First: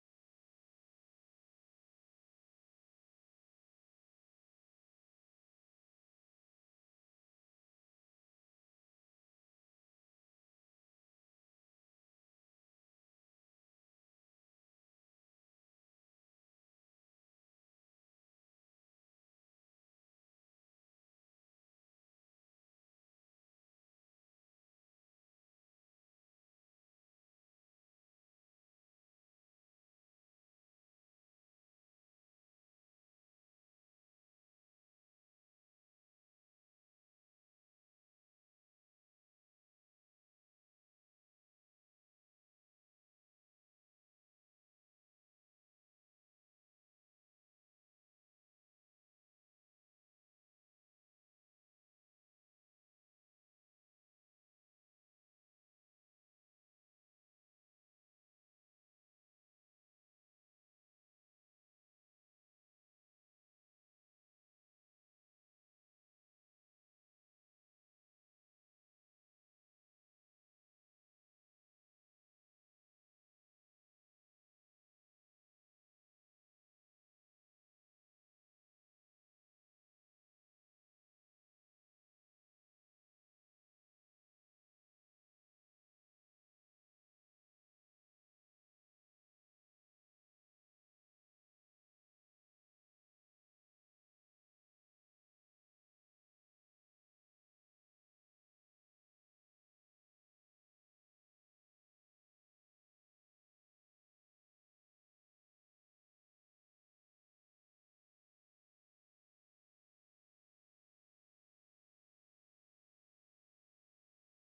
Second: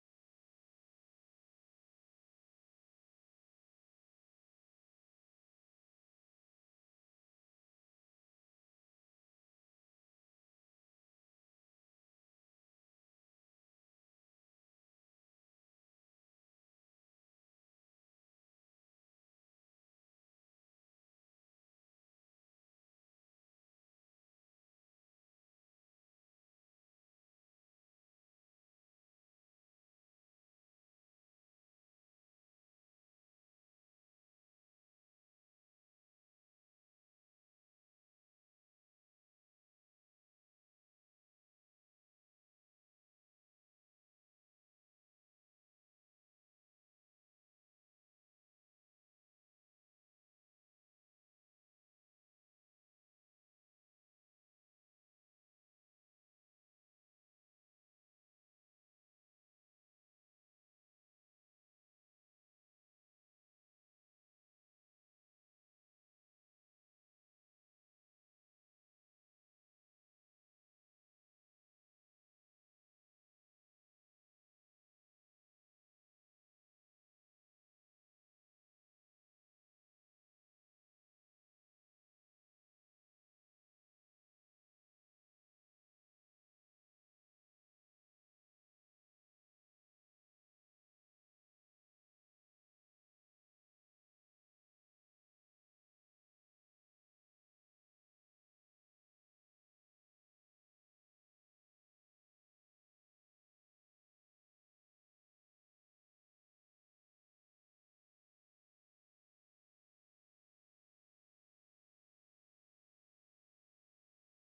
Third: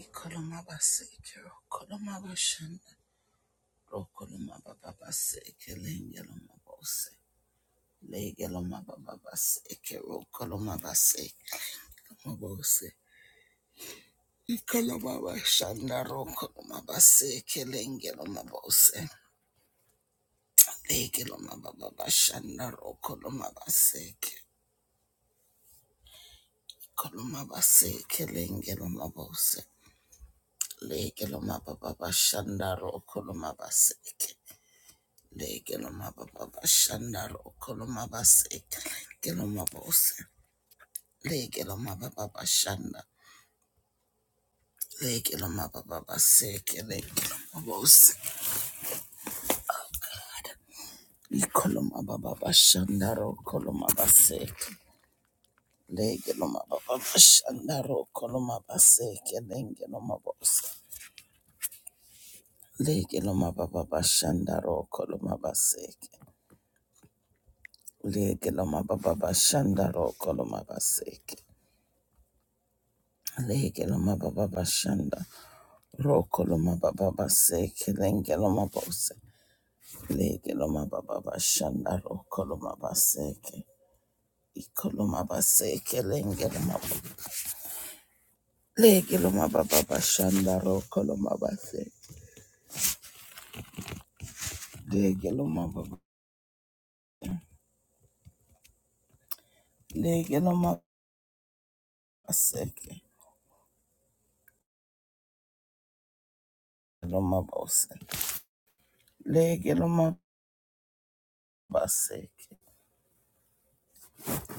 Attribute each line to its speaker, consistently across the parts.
Speaker 1: Ikolomabaseke, Kolomabashanda, Rokolomababaseke, Lengelomabose, Legelomababaseke, Rokolomabaseke, Mabose, Ikolomabashanda, Rokolomabaseke, Lengelomabose, Legelomababashanda, Rokolomabaseke, Ikolomabaseke, Lengelomabose, Legelomababashanda, Rokolomabaseke, Legeloma baba shanda rokoloma base. Geloma bose. Legeloma baba shanda. Legeloma baba seke. Legeloma bose. Ikoloma baba shanda rokoloma base. Legeloma baba shanda rokoloma base. Legeloma bose. Legeloma baba shanda rokoloma base. Legeloma baba shanda rokoloma base. Legeloma baba shanda. Rokoloma baba base kelenge loma bose lege loma baba bashanda rokoloma baseke ikoloma baseke lenge loma bo- lege loma baba bashanda rokoloma baseke lege loma baba lege loma baseke loma bose lege loma baseke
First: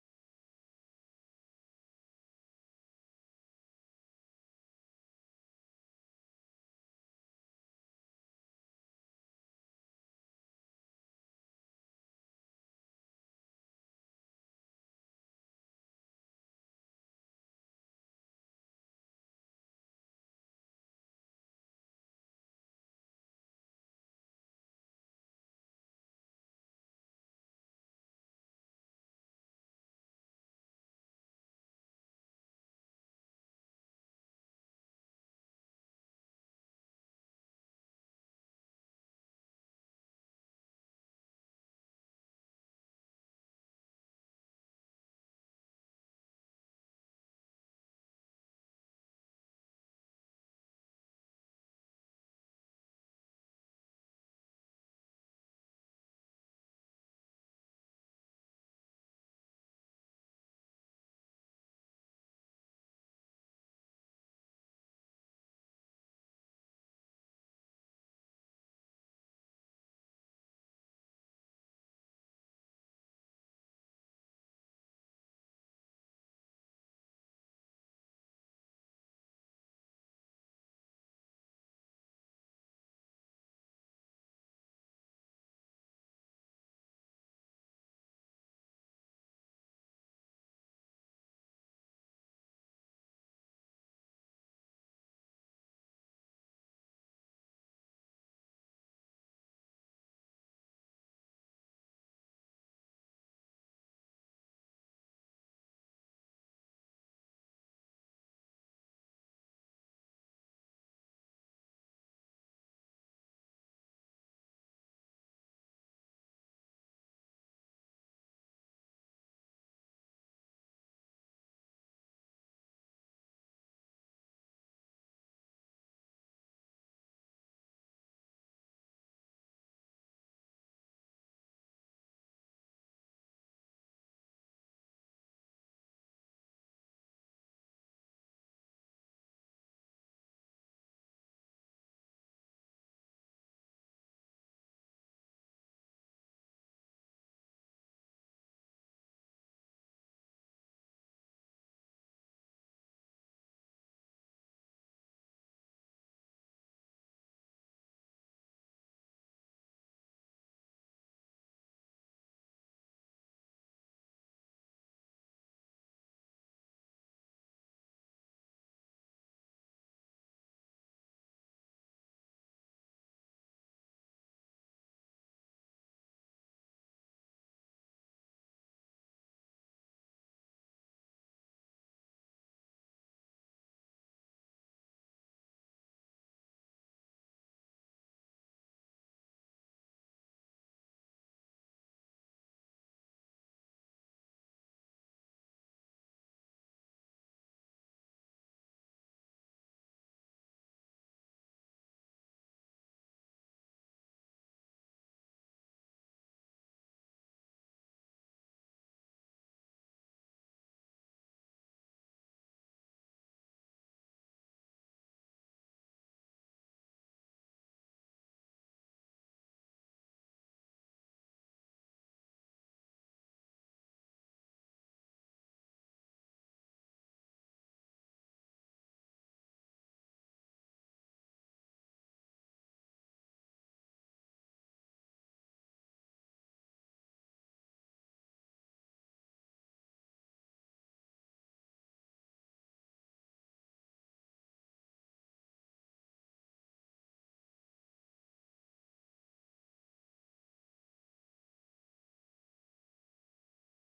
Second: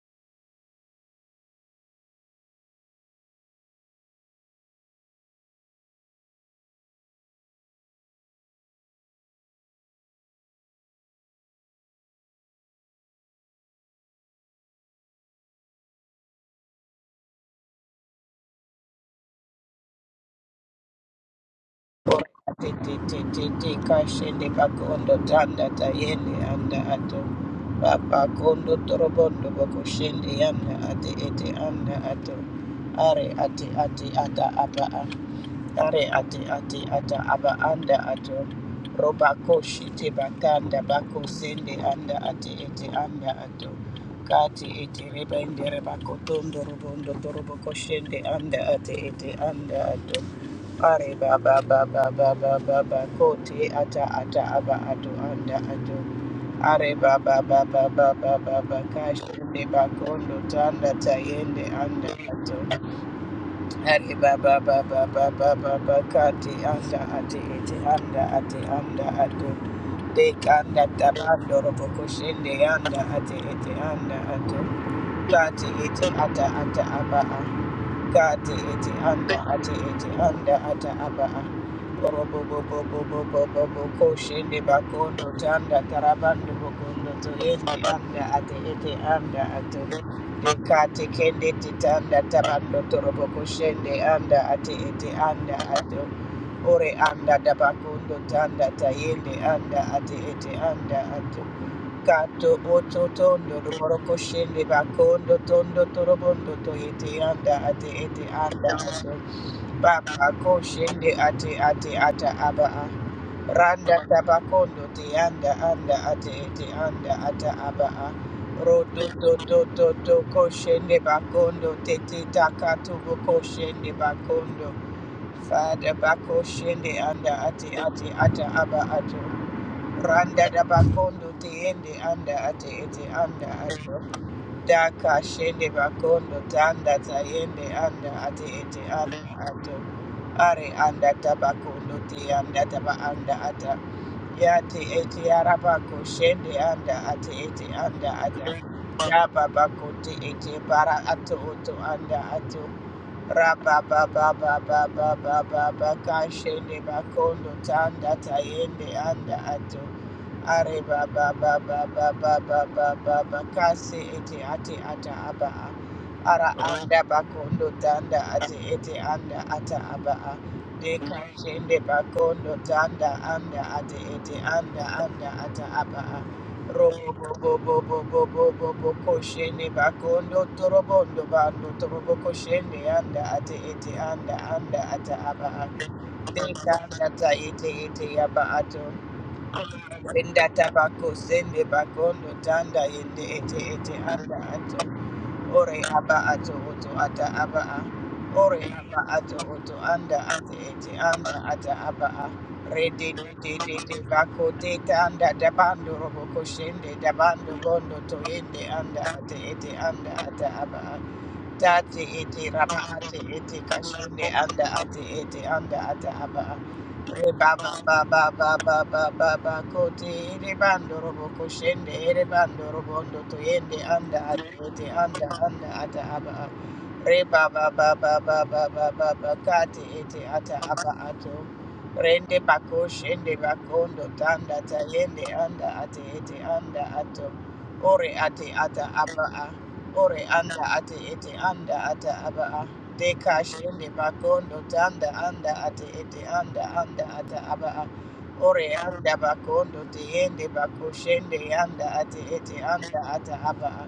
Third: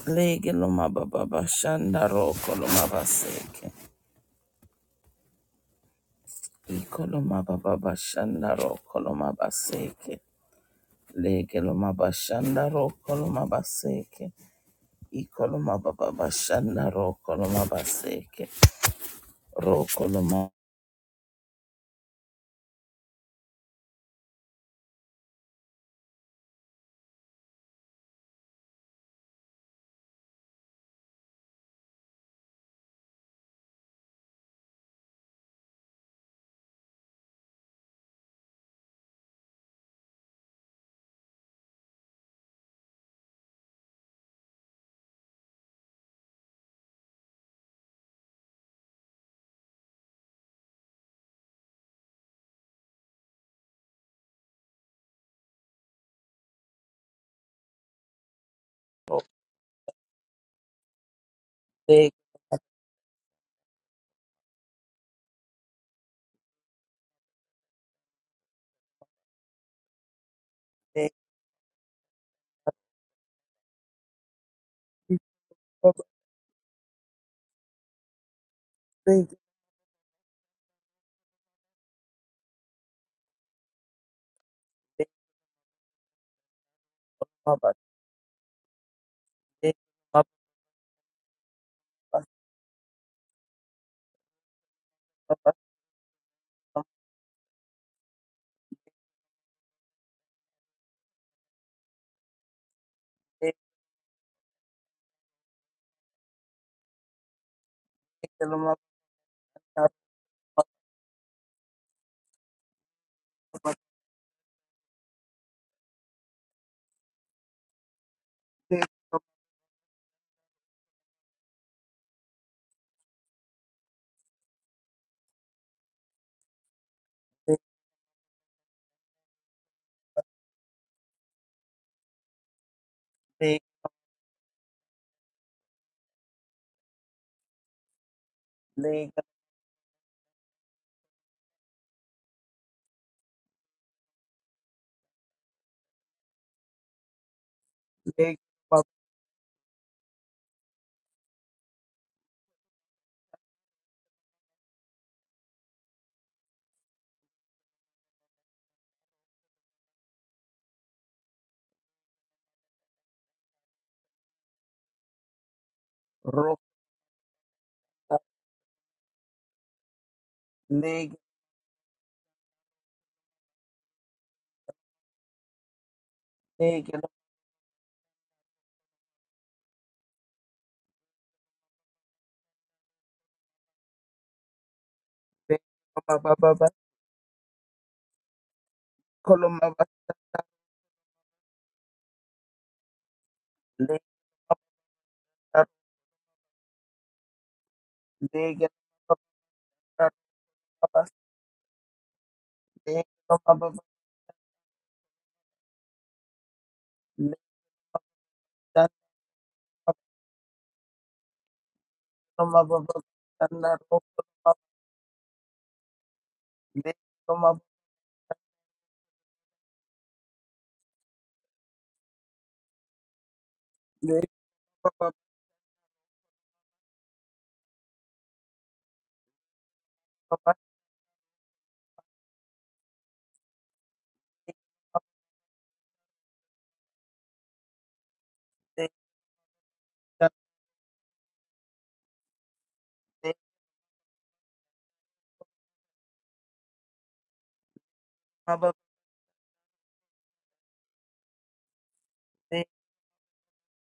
Speaker 1: lege loma baba bashanda rokoloma baseke ikoloma baba bashanda rokoloma baseke Leke loma bashanda roko loma baseke. Iko loma baba bashanda roko loma baseke. Roko loma
Speaker 2: Titi kashende bakondo tanda tayende anda ato papa kondo torobondo boko shende yanda ate ete anda ato are ate ate ata apa a. Are ate ate ata aba anda ato. Roba ko shite batanda bako sende anda ate ete anda ato. Kati ete reba ende reba kotondo robondo torobo koshende anda ate ete anda ato. Are baba baba baba baba ba kote ata ata aba ato anda ato. Are baba baba baba baba ba ba ba ba kashende bakondo tanda tayende anda
Speaker 1: baseke.
Speaker 2: ato. Hari baba baba baba baba kati anda ati eti anda ati anda atu dek anda tabando robo kushinde anda ati eti anda atu kati eti ata ata aba kati eti anda ati eti anda ata aba Koshende bakondo tanda tarabando bokondo toyende anda ate ete anda ato dekate kende titanda tarando torobo koshende anda ate ete anda ato ore anda dabakondo tanda tayende anda ate ete anda ato kato oto tondo ruboro koshende bakondo tondo torobondo toyete anda ate ete anda ato Baba ako shende ate ate ata aba a. Randa tabakondo te anda anda ate ete anda ata aba a. Roto to to to to ko shende bakondo te te taka tubo ko shende bakondo. Fada bako shende anda ate ate ata aba ato. Randa da bakondo te ende anda ate ete anda ato. Daka shende bakondo tanda tayende anda ate ete
Speaker 1: Leg,
Speaker 2: anda ato. Are anda tabakondo te anda taba anda ata. Yate ete arabako shende anda ate ete anda ata. Yaba bako te ete bara ato oto anda ato. Rababababababababakashende bakondo tanda tayende anda ato arebabababababababakase ete ate ata aba a. ara anda bakondo tanda ate ete anda ata aba a. dekashende bakondo tanda anda ate ete anda anda ata aba a. Robobobobobobobobokoshende bakondo torobondo bando torobokoshende anda ate ete anda anda ata aba ato. Deka anda ta ete ete yaba ato. Zinda tabako sende bakondo tanda yende ete ete anda ato. Ore aba ato oto ata aba a. Ore aba ato oto anda ate ete anda ata aba a. Re de de de de de bako te tanda dabando robo koshende dabando bondo to yende anda ate ete anda ata aba a. Dati iti raba ati iti kashunde anda ati iti anda ata aba. Reba ba ba ba ba ba ba ba ba kote ere bando robo koshende ere bando robo ndo to anda
Speaker 1: Lake
Speaker 2: ati iti anda anda ata aba. Reba ba ba ba ba ba ba ba ba kati iti ata aba ato. Rende bako shende bakondo tanda tayende anda ati iti anda ato. Ore ati ata aba. a. Ore anda ate ete anda ata abaa. Deka shende bakondo tanda anda ate ete anda anda ata abaa. Ore anda bakondo te yende bako shende anda ate ete anda ata abaa.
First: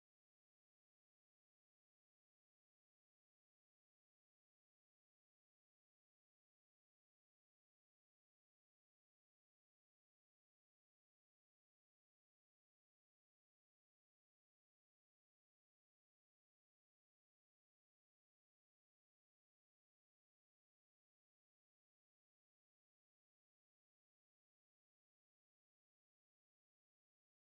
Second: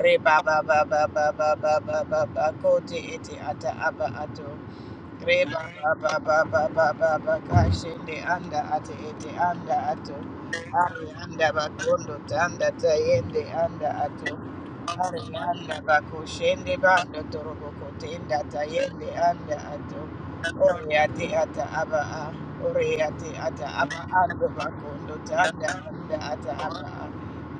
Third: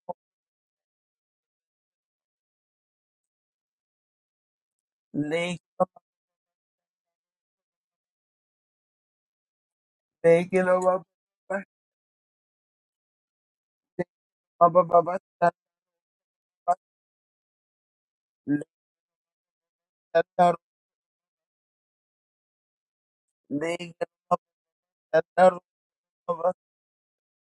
Speaker 2: Re ba ba ba ba ba ba ba ba ba ba ko te ete ata aba ato. Reba ba ba ba ba ba ba kashende anda ate ete anda ato ari anda bakondo tanda tayende anda ato ari anda bakoshende bando toroboko tenda tayende anda ato ori ate ata aba a ori ate ata aba ando bakondo tanda anda ata aba a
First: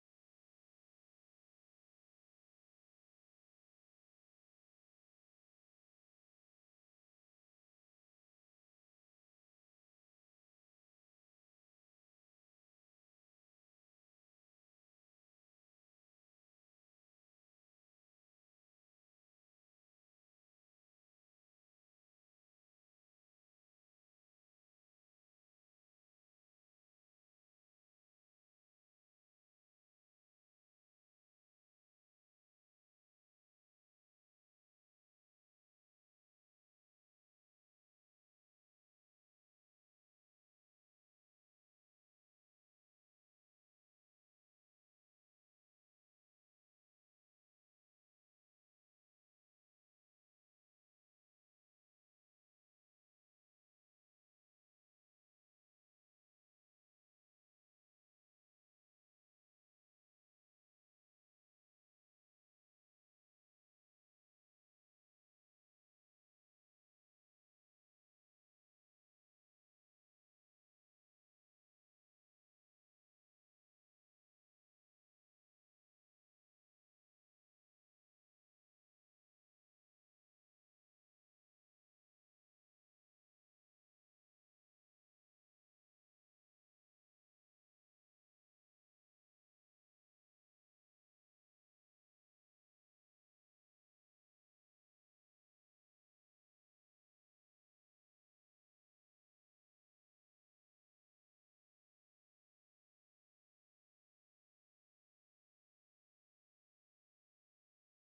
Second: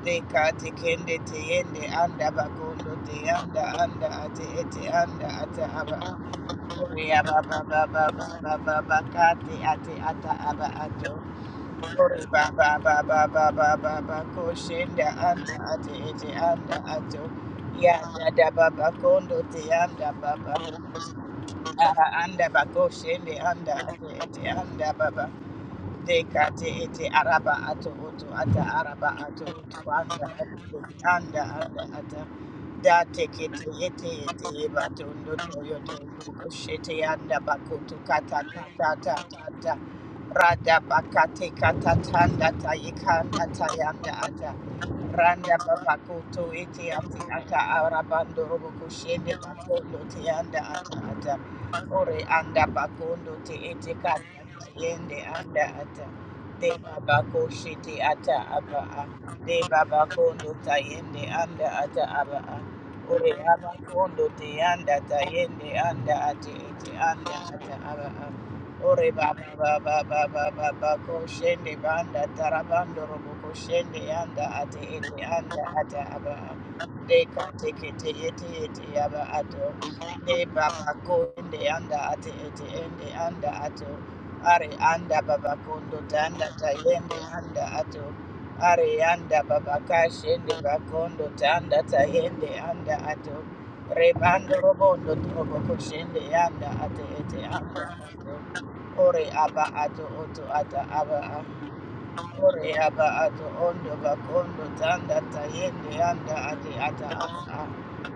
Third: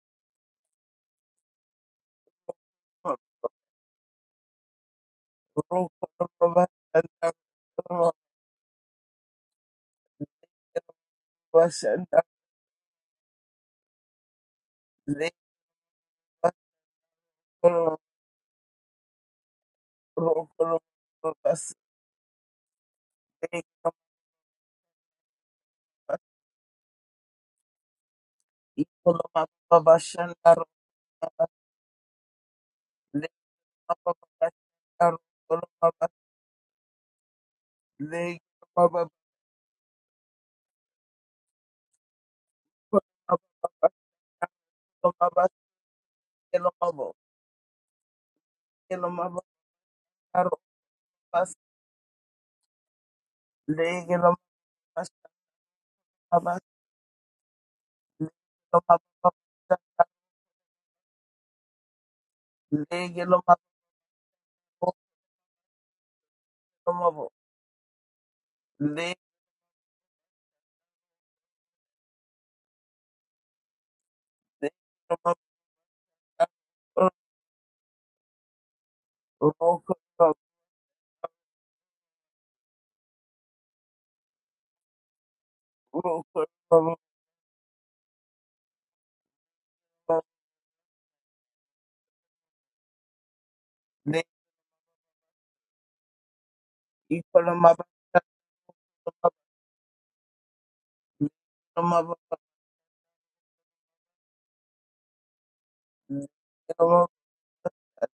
Speaker 2: deka tekende teyende anda bakondo teyanda anda ate ete anda ata aba Ore aba ba ba ba ba ba ba ba kati ati ata aba ato. Ore ba ba ba ba ba ba ba ba ko shenda anda ati ete anda ato. Ya da da ba ba kondo te anda ba ba. Ara anda ba ko shende anda ati ete anda ba ba. Deka ete araba ato oto ata araba ato oto anda ato anda anda ata da teke te ete ete eba to ndo to yo anda bako to kata kata ta ta ta rada baka te kata tanda ta yikanda ta yanda ata randa babako to ete ate ata araba ndo robo
Speaker 1: Lake
Speaker 2: kushende bako te anda ata ata
Speaker 1: Arobas,
Speaker 2: Ore anda bakondo te ete
Speaker 1: lege lo
Speaker 2: kanda
Speaker 1: mabas,
Speaker 2: yende anda ata.
Speaker 1: mabas,
Speaker 2: De baba koshi te ata aba a. De baba kondo ta yende anda ata aba a.
Speaker 1: lege lo mabas, lege
Speaker 2: Ore
Speaker 1: lo
Speaker 2: aba kondo te
Speaker 1: mabas,
Speaker 2: anda ta yende anda ate ete
Speaker 1: lo mabo,
Speaker 2: anda ata aba a. Ore
Speaker 1: lege
Speaker 2: baba baba baba baba koshende banda tarabando robo koshende anda ate
Speaker 1: lo
Speaker 2: ete anda ata aba
Speaker 1: mabas,
Speaker 2: a. De kate kete ete ete aba ato
Speaker 1: roko,
Speaker 2: ende baba ende anda ate ete ende anda ato are anda baba
Speaker 1: roko,
Speaker 2: tanda
Speaker 1: roko,
Speaker 2: tayende anda ato are anda baba kash ende bakondo tanda tayende anda ato
Speaker 1: le lege
Speaker 2: rebando robondo trobo koshende anda ate ete
Speaker 1: iko lo mabas, lo mabas, lege lo
Speaker 2: anda
Speaker 1: mabas, lege lo mabas, lege
Speaker 2: ato
Speaker 1: lo
Speaker 2: ore
Speaker 1: mabas,
Speaker 2: aba ato oto ata aba ato Ore aba ato ondo bakondo tanda tayende anda ate ata ata.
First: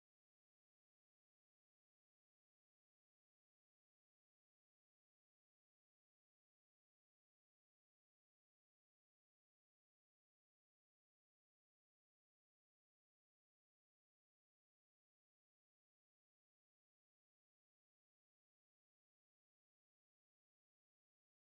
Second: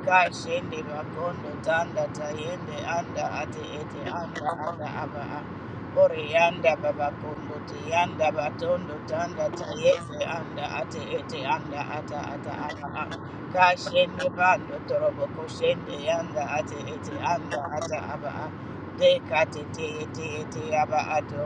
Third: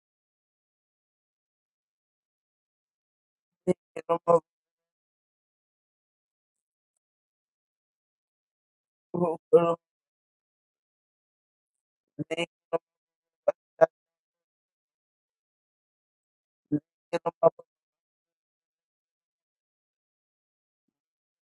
Speaker 2: Kashende bakondo tanda tayende anda ate ete anda ata aba a. Ore yanda babakondo te yanda batondo tanda
Speaker 1: roko, roko,
Speaker 2: tayende anda ate ete anda ata
Speaker 1: le
Speaker 2: ata aba a. Kashende bando torobo koshende yanda ate ete
Speaker 1: lege lo
Speaker 2: anda
Speaker 1: mabas,
Speaker 2: ata aba a. Dekate te ete ete aba ato.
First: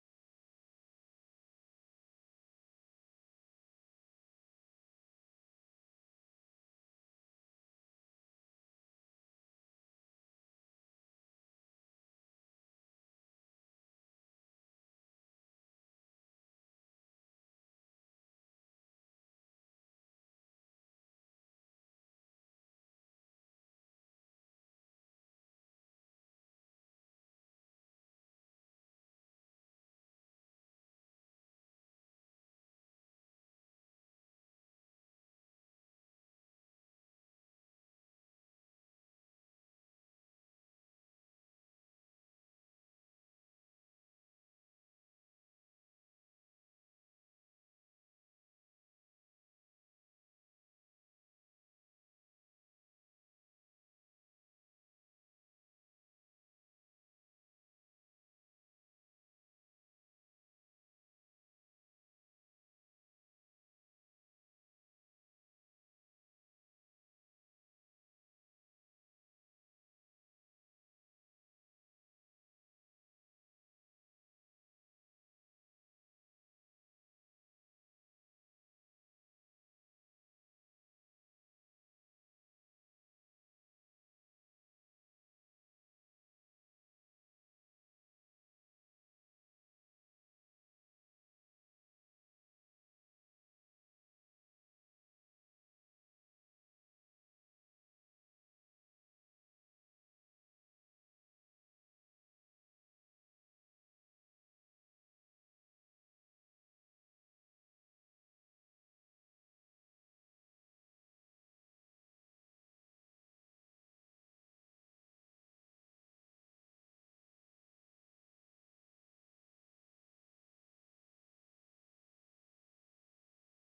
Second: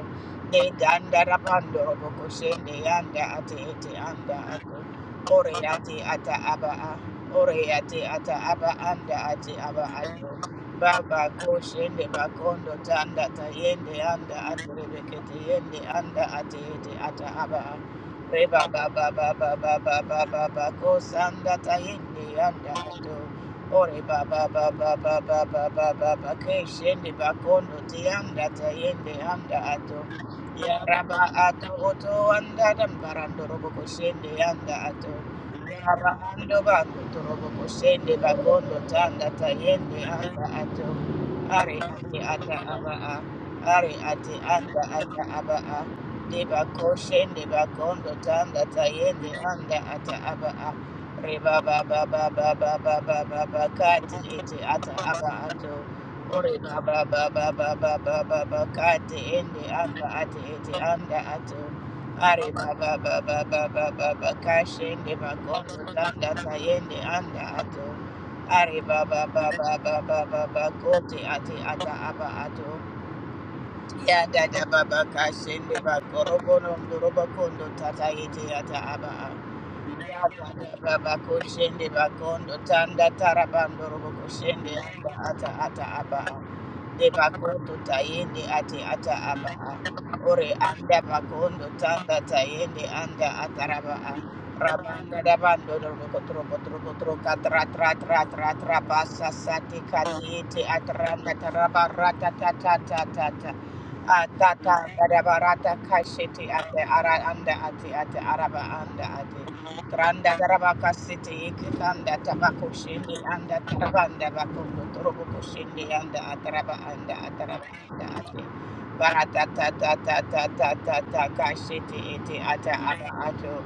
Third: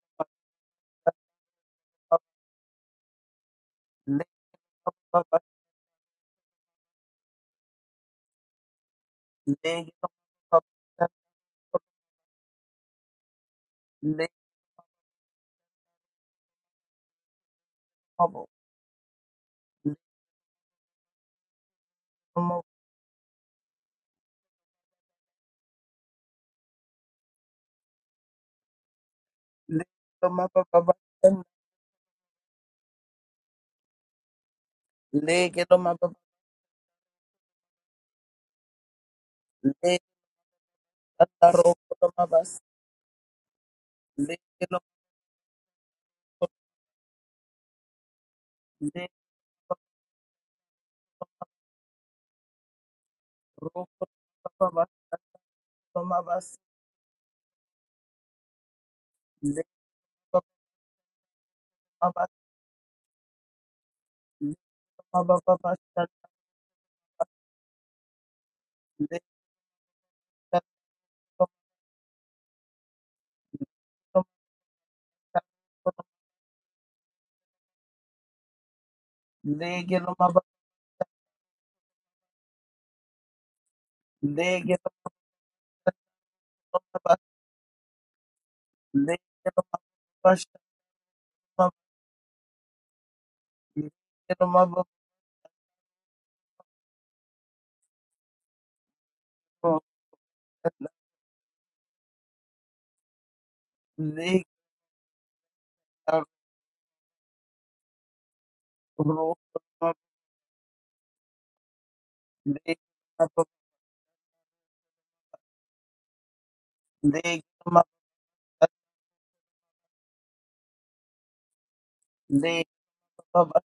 Speaker 2: E danda rabando robo koshende yanda ate ete
Speaker 1: le lege
Speaker 2: anda ato.
Speaker 1: mabas,
Speaker 2: Ore ate ata aba a. Ore ate ata aba anda ate aba
Speaker 1: lege lo
Speaker 2: ato.
Speaker 1: mabas, le mabas,
Speaker 2: Baba koshende bakondo tanda tayende
Speaker 1: lege
Speaker 2: anda ato rebekete yende anda ate ete ata aba a.
Speaker 1: mabo,
Speaker 2: Reba baba baba baba
Speaker 1: lege
Speaker 2: baba bako sanda tayende
Speaker 1: lo mabo,
Speaker 2: anda ato. Ore baba baba baba baba baba keshende bakondo tianda tayende anda ato.
Speaker 1: lege lo mabas,
Speaker 2: Ya
Speaker 1: mabas,
Speaker 2: raba ato oto anda dan barando robo ko shende anda ato.
Speaker 1: lege lo
Speaker 2: Yaba
Speaker 1: mabas,
Speaker 2: ando bakutorobo koshende bakondo tanda tayende
Speaker 1: lege
Speaker 2: anda ato. Ari
Speaker 1: lo
Speaker 2: ate
Speaker 1: mabas,
Speaker 2: ata aba a. Ari ate
Speaker 1: Lekelo
Speaker 2: anda ata aba a. Deba koshende bakondo tanda
Speaker 1: le
Speaker 2: tayende anda ata aba a. Reba ba ba ba ba ba ba ba ba ba
Speaker 1: roko
Speaker 2: kati ete
Speaker 1: baba
Speaker 2: ata aba ato.
Speaker 1: toma bas
Speaker 2: Ore ba ba ba ba ba ba ba ba ba kati
Speaker 1: le
Speaker 2: ende anda ate
Speaker 1: baba
Speaker 2: ete anda ato.
Speaker 1: bas
Speaker 2: Ari baba baba baba baba
Speaker 1: le
Speaker 2: kashende
Speaker 1: baba baba
Speaker 2: makondo
Speaker 1: sat
Speaker 2: tanda tayende anda ato. Ari
Speaker 1: le
Speaker 2: baba baba baba
Speaker 1: sat
Speaker 2: baba kote ate
Speaker 1: toma
Speaker 2: ata aba ato. Ya dada baba
Speaker 1: sat
Speaker 2: kashende bakorobo nondoroba kondo tata yete ata aba ato.
Speaker 1: lekelo baba
Speaker 2: Rabako shende bakondo tanda tarabando roboko shende
Speaker 1: lekelo
Speaker 2: anda ata ata aba
Speaker 1: baba.
Speaker 2: de
Speaker 1: bas
Speaker 2: bakondo tayende ate ata aba
Speaker 1: lekelo baba
Speaker 2: ore
Speaker 1: sat
Speaker 2: anda bakondo tanda tayende anda ataraba
Speaker 1: lekelo baba
Speaker 2: rabanda dabando roboko trobo trobo troka tra tra tra tra tra basa sati katiete atranda taraba rata ta ta ta ta ta
Speaker 1: lekelo
Speaker 2: atata darabarata kashete ate ara anda ate ate araba anda
Speaker 1: ro
Speaker 2: ate Randa Tarabaka City, Kitanda Tabako Shindi,
Speaker 1: lekelo
Speaker 2: and the Tarabanda Bakundu, Turuboko Shindi, and the Ataraba and the Ataraba
Speaker 1: lekelo baba
Speaker 2: and the Ate. Barata ta ta ta ta ta ta ta Kashiti, Iti
Speaker 1: le
Speaker 2: Ata ara
Speaker 1: baba
Speaker 2: Ato.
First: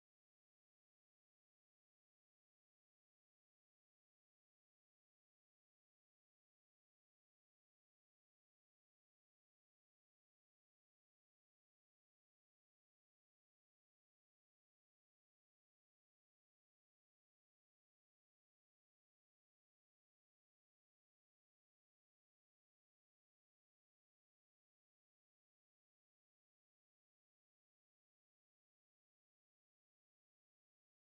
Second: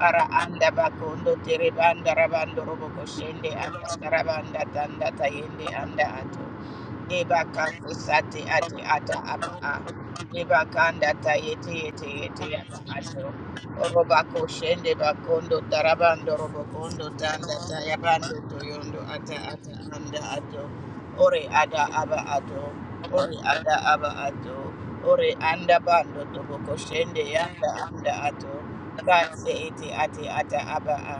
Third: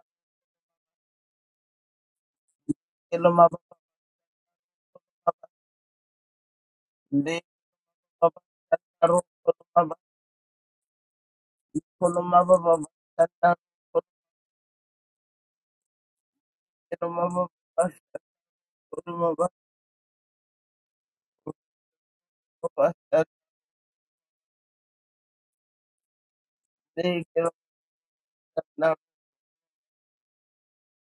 Speaker 2: Ara anda bakundu tiribanda rabando roboko
Speaker 1: lekelo
Speaker 2: shende
Speaker 1: baba
Speaker 2: anda tarabanda tanda tayende anda ato.
Speaker 1: le
Speaker 2: Deba kanto
Speaker 1: baba
Speaker 2: sate ate
Speaker 1: sat
Speaker 2: ata
Speaker 1: ro
Speaker 2: aba a.
Speaker 1: baba
Speaker 2: Deba kanda ta yete yete
Speaker 1: toma
Speaker 2: yete
Speaker 1: baba
Speaker 2: aba ato.
Speaker 1: sat ro
Speaker 2: Oroba ko shende bakondo tarabando robo kondo
Speaker 1: lekelo baba
Speaker 2: tanda tayabando toyondo
Speaker 1: toma
Speaker 2: ata ata anda ato. Ore ada aba ato.
Speaker 1: baba
Speaker 2: Ore ada aba ato. Ore anda bando tobo ko shende
Speaker 1: Legelo
Speaker 2: yanda anda ato.
Speaker 1: mababa
Speaker 2: Kase eti ate ata aba a.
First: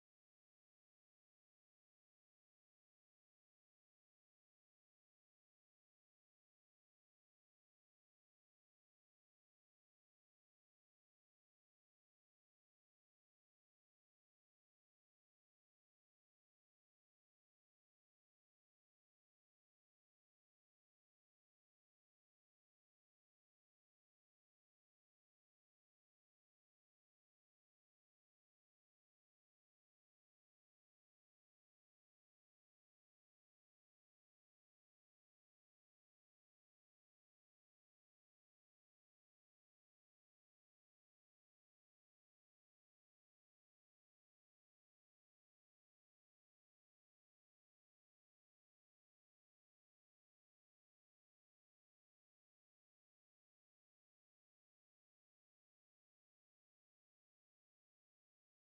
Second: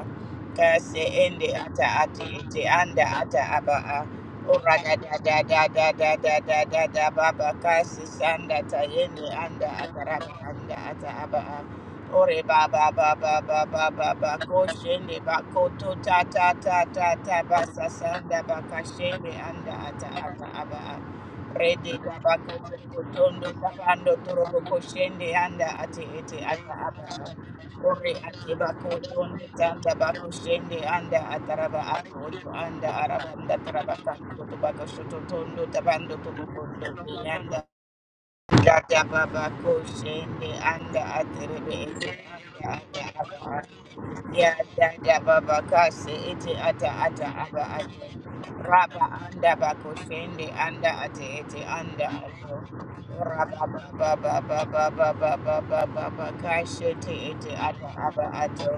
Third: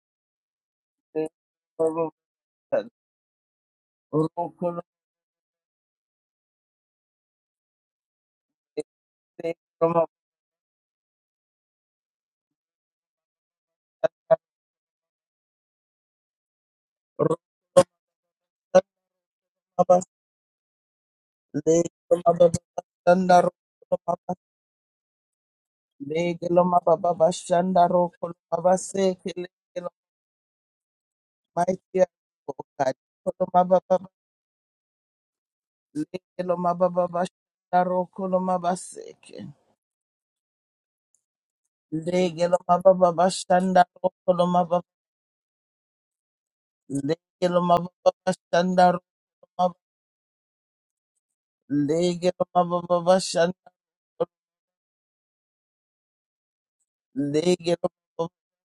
Speaker 2: Kase ende ata ate eti anda ata aba a. Ora da da da da da da da da da da baba kasi sanda tayende anda agaraba anda ata aba a. ore baba baba baba baba koshende bakoto ta ta ta ta ta basa sanda bakashende anda ata ata aba a. rede bakoto tondo tabando torobo koshende anda ate ete ata aba a. Ore akiba koto nde tanda bako shende anda ataraba akoto anda arabanda taraba kanto tobako shoto tondo tabando tobokondo anda dada
Speaker 1: bashanda
Speaker 2: baba ko anda aterebe ete anda anda araba Ya da da baba kasi iti ata ata aba ate. Raba anda bako shende anda ate ete anda ato. Raba baba baba baba baba baba baba kashi iti iti
Speaker 1: Ndege
Speaker 2: ata aba
Speaker 1: lomabasa
Speaker 2: ato.